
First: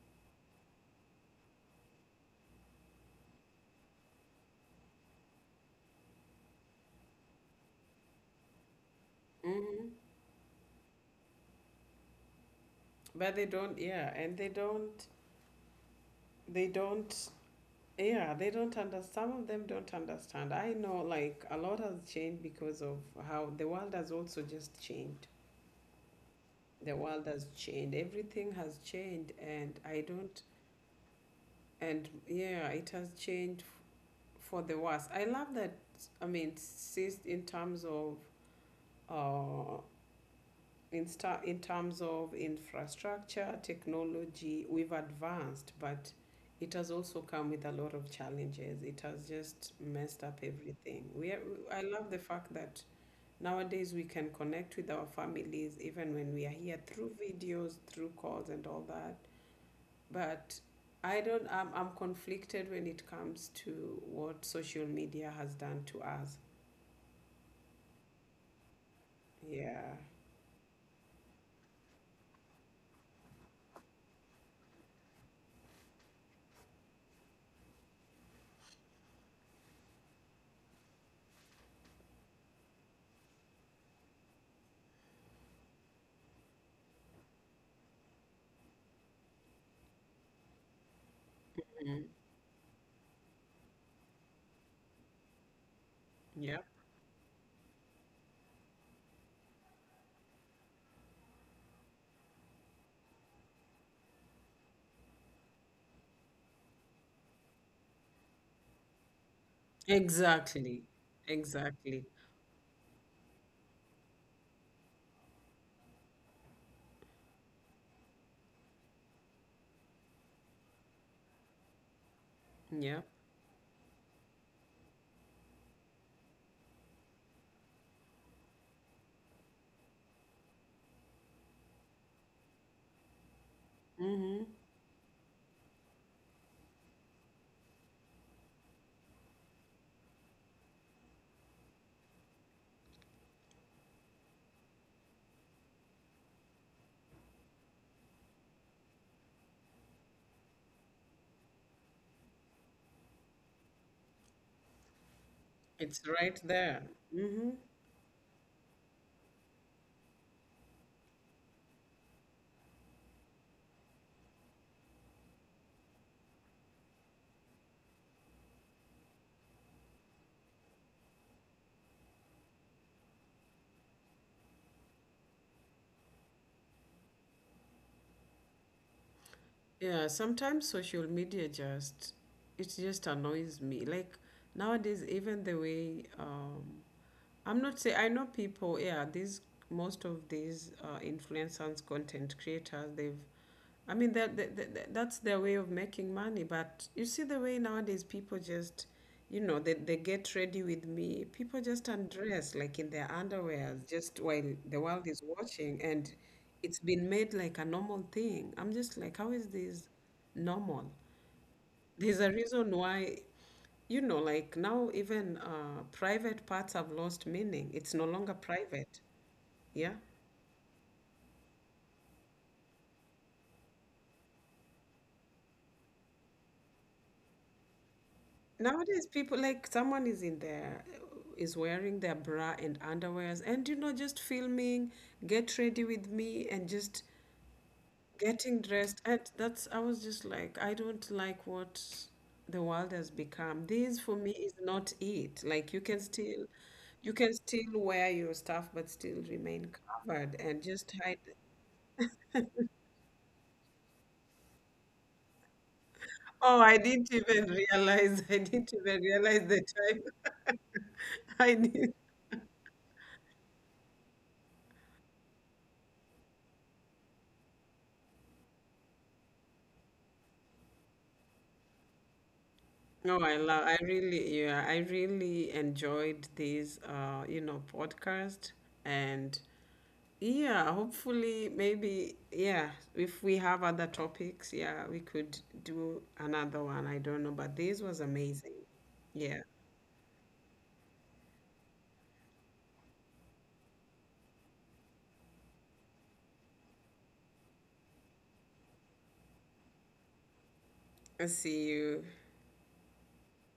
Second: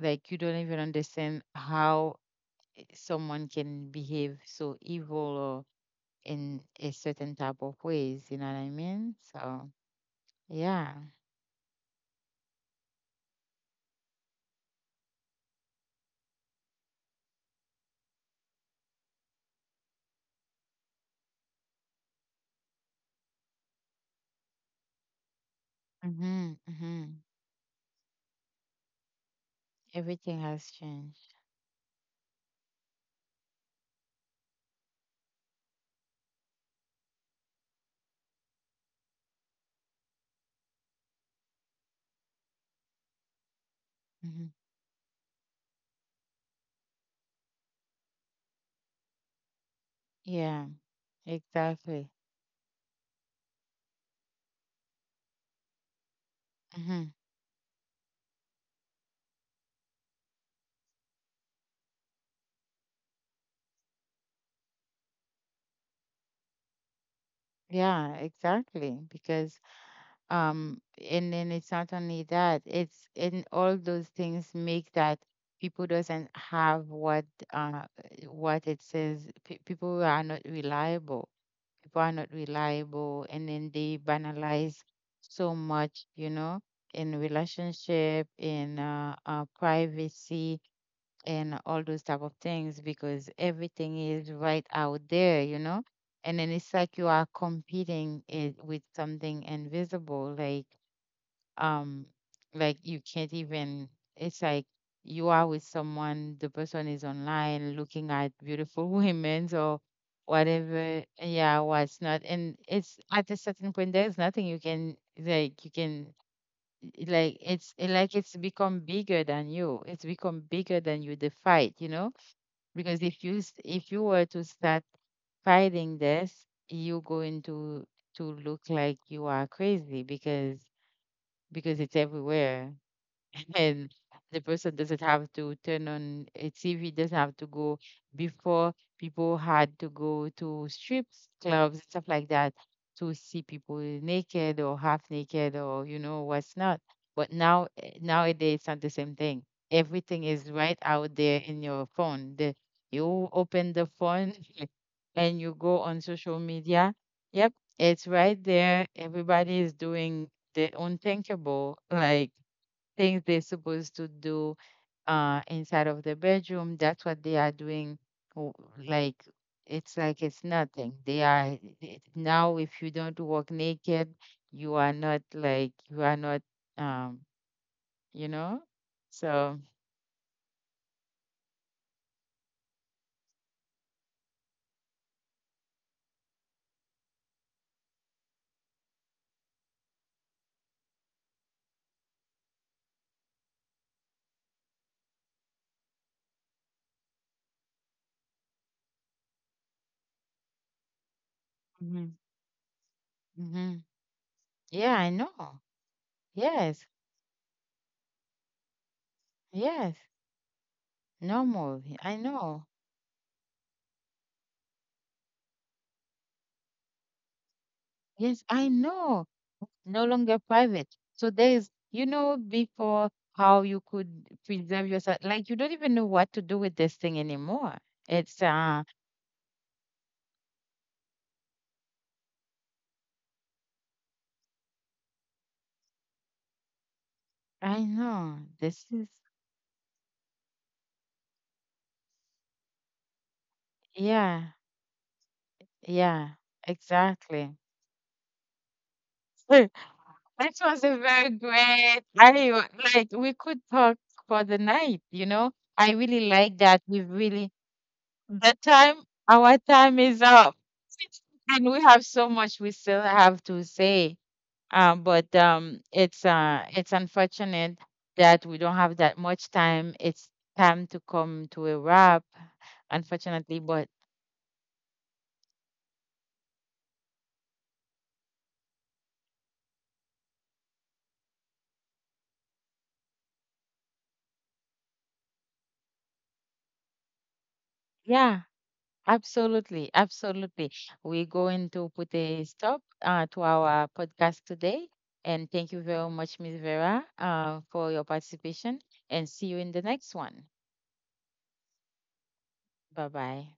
S1: like, you don't even understand how someone can behave so evil or in a certain type of ways, you know what I mean? So
S2: mm-hmm.
S1: yeah.
S2: But they don't, yeah, and they don't, yeah, they don't understand. Some of them don't understand. I know, like, a lot has changed because of how the world has also just changed.
S1: Mm-hmm,
S2: The
S1: mm-hmm.
S2: world has changed, everything has changed, and I
S1: Everything
S2: don't,
S1: has changed.
S2: and yeah, it has changed for the worse. I love that. I mean, since in terms of uh in terms of infrastructure,
S1: Hmm
S2: technology, we've advanced, but it has also come with a lot of challenges. It has just messed up
S1: Yeah,
S2: everything we are. I love
S1: exactly.
S2: the fact that nowadays we can connect with our families even when we are here,
S1: hmm
S2: through videos, through calls and all that. But I don't. I'm conflicted when it comes to what social media has done to us.
S1: Yeah, exactly. Because
S2: Yeah.
S1: um, and then it's not only that, it's and all those things make that people doesn't have uh what it says. Pe People are not reliable. People are not reliable, and then they banalize so much, you know, in relationship, in privacy and all those
S2: Mm.
S1: type of things, because everything is right out there, you know. And then
S2: Yeah,
S1: it's like you are competing it with something invisible, like um, like you can't even, it's like you are with someone, the person is online looking at beautiful women or
S2: exactly.
S1: whatever, yeah, what's
S2: Exactly.
S1: not, and it's at a certain point there's nothing you can, like you can, like it's like it's become bigger than you, the fight, you know, because
S2: Yeah.
S1: if you were to start fighting this, you're going to look like you are crazy, because it's everywhere and the
S2: Mm-hmm.
S1: person doesn't have to turn on a TV, doesn't have to go. Before, people had to go to strip clubs and stuff like that to see people naked or half naked or you know what's not. But now, eh, nowadays, it's not the same thing. Everything is right out there in your phone. The, you open the phone and you go on
S2: It's
S1: social
S2: right there.
S1: media.
S2: Mm-hmm.
S1: Yep, it's right there. Everybody is doing the unthinkable. Like things they're supposed to do inside of the bedroom, that's what they are doing, w- like like it's nothing, they are now if you don't walk naked, you are not, like you are not, um, you know, so
S2: Yeah, sometimes social media just, it just annoys me. Like, nowadays, even the way I'm not say I know people. Yeah, these, most of these influencers, content creators, they've. I mean, that's their way of making money. But you see the way nowadays people just, you know, they get ready with me, people just
S1: mhm,
S2: undress, like, in their underwear,
S1: mhm.
S2: just while the
S1: Yeah, I
S2: world is
S1: know.
S2: watching, and
S1: Yes,
S2: it's been made like a normal thing. I'm just like, how is this
S1: yes.
S2: normal?
S1: Normal, I
S2: There's a
S1: know.
S2: reason why, you know, like, now even private parts have lost meaning. It's no longer
S1: Yes, I
S2: private.
S1: know.
S2: Yeah.
S1: No longer private. So there is, you know, before how you could preserve yourself, like you don't even know what to do with this thing anymore. It's,
S2: Nowadays people, like, someone is in there, is wearing their bra and underwears and, you know, just filming, get ready with me, and just
S1: I know,
S2: getting
S1: this
S2: dressed.
S1: is,
S2: And that's, I was just like, I don't like what the world has become. This for me
S1: yeah,
S2: is not it. Like, you can
S1: yeah,
S2: still, you can
S1: exactly.
S2: still wear your stuff but still remain
S1: That
S2: covered and
S1: was
S2: just
S1: a
S2: hide.
S1: very great, I like, we could talk for the night, you know. I really like
S2: Oh, I
S1: that. We've
S2: didn't even
S1: really,
S2: realize I
S1: the
S2: didn't
S1: time,
S2: even realize
S1: our
S2: the
S1: time is up.
S2: time. I
S1: And we
S2: did.
S1: have so much we still have to say. But it's unfortunate that we don't have that much time. It's time to come to a wrap,
S2: No, I
S1: unfortunately.
S2: love, I
S1: But
S2: really, yeah, I really enjoyed this, you know, podcast. And yeah, hopefully, maybe, yeah, if we have other topics, yeah, we could do another one. I don't know, but this was
S1: yeah,
S2: amazing. Yeah.
S1: absolutely, absolutely. We're going to put a stop to our podcast today. And thank you very much, Miss Vera, for your participation. And see you in the next one.
S2: I'll see you.
S1: Bye bye.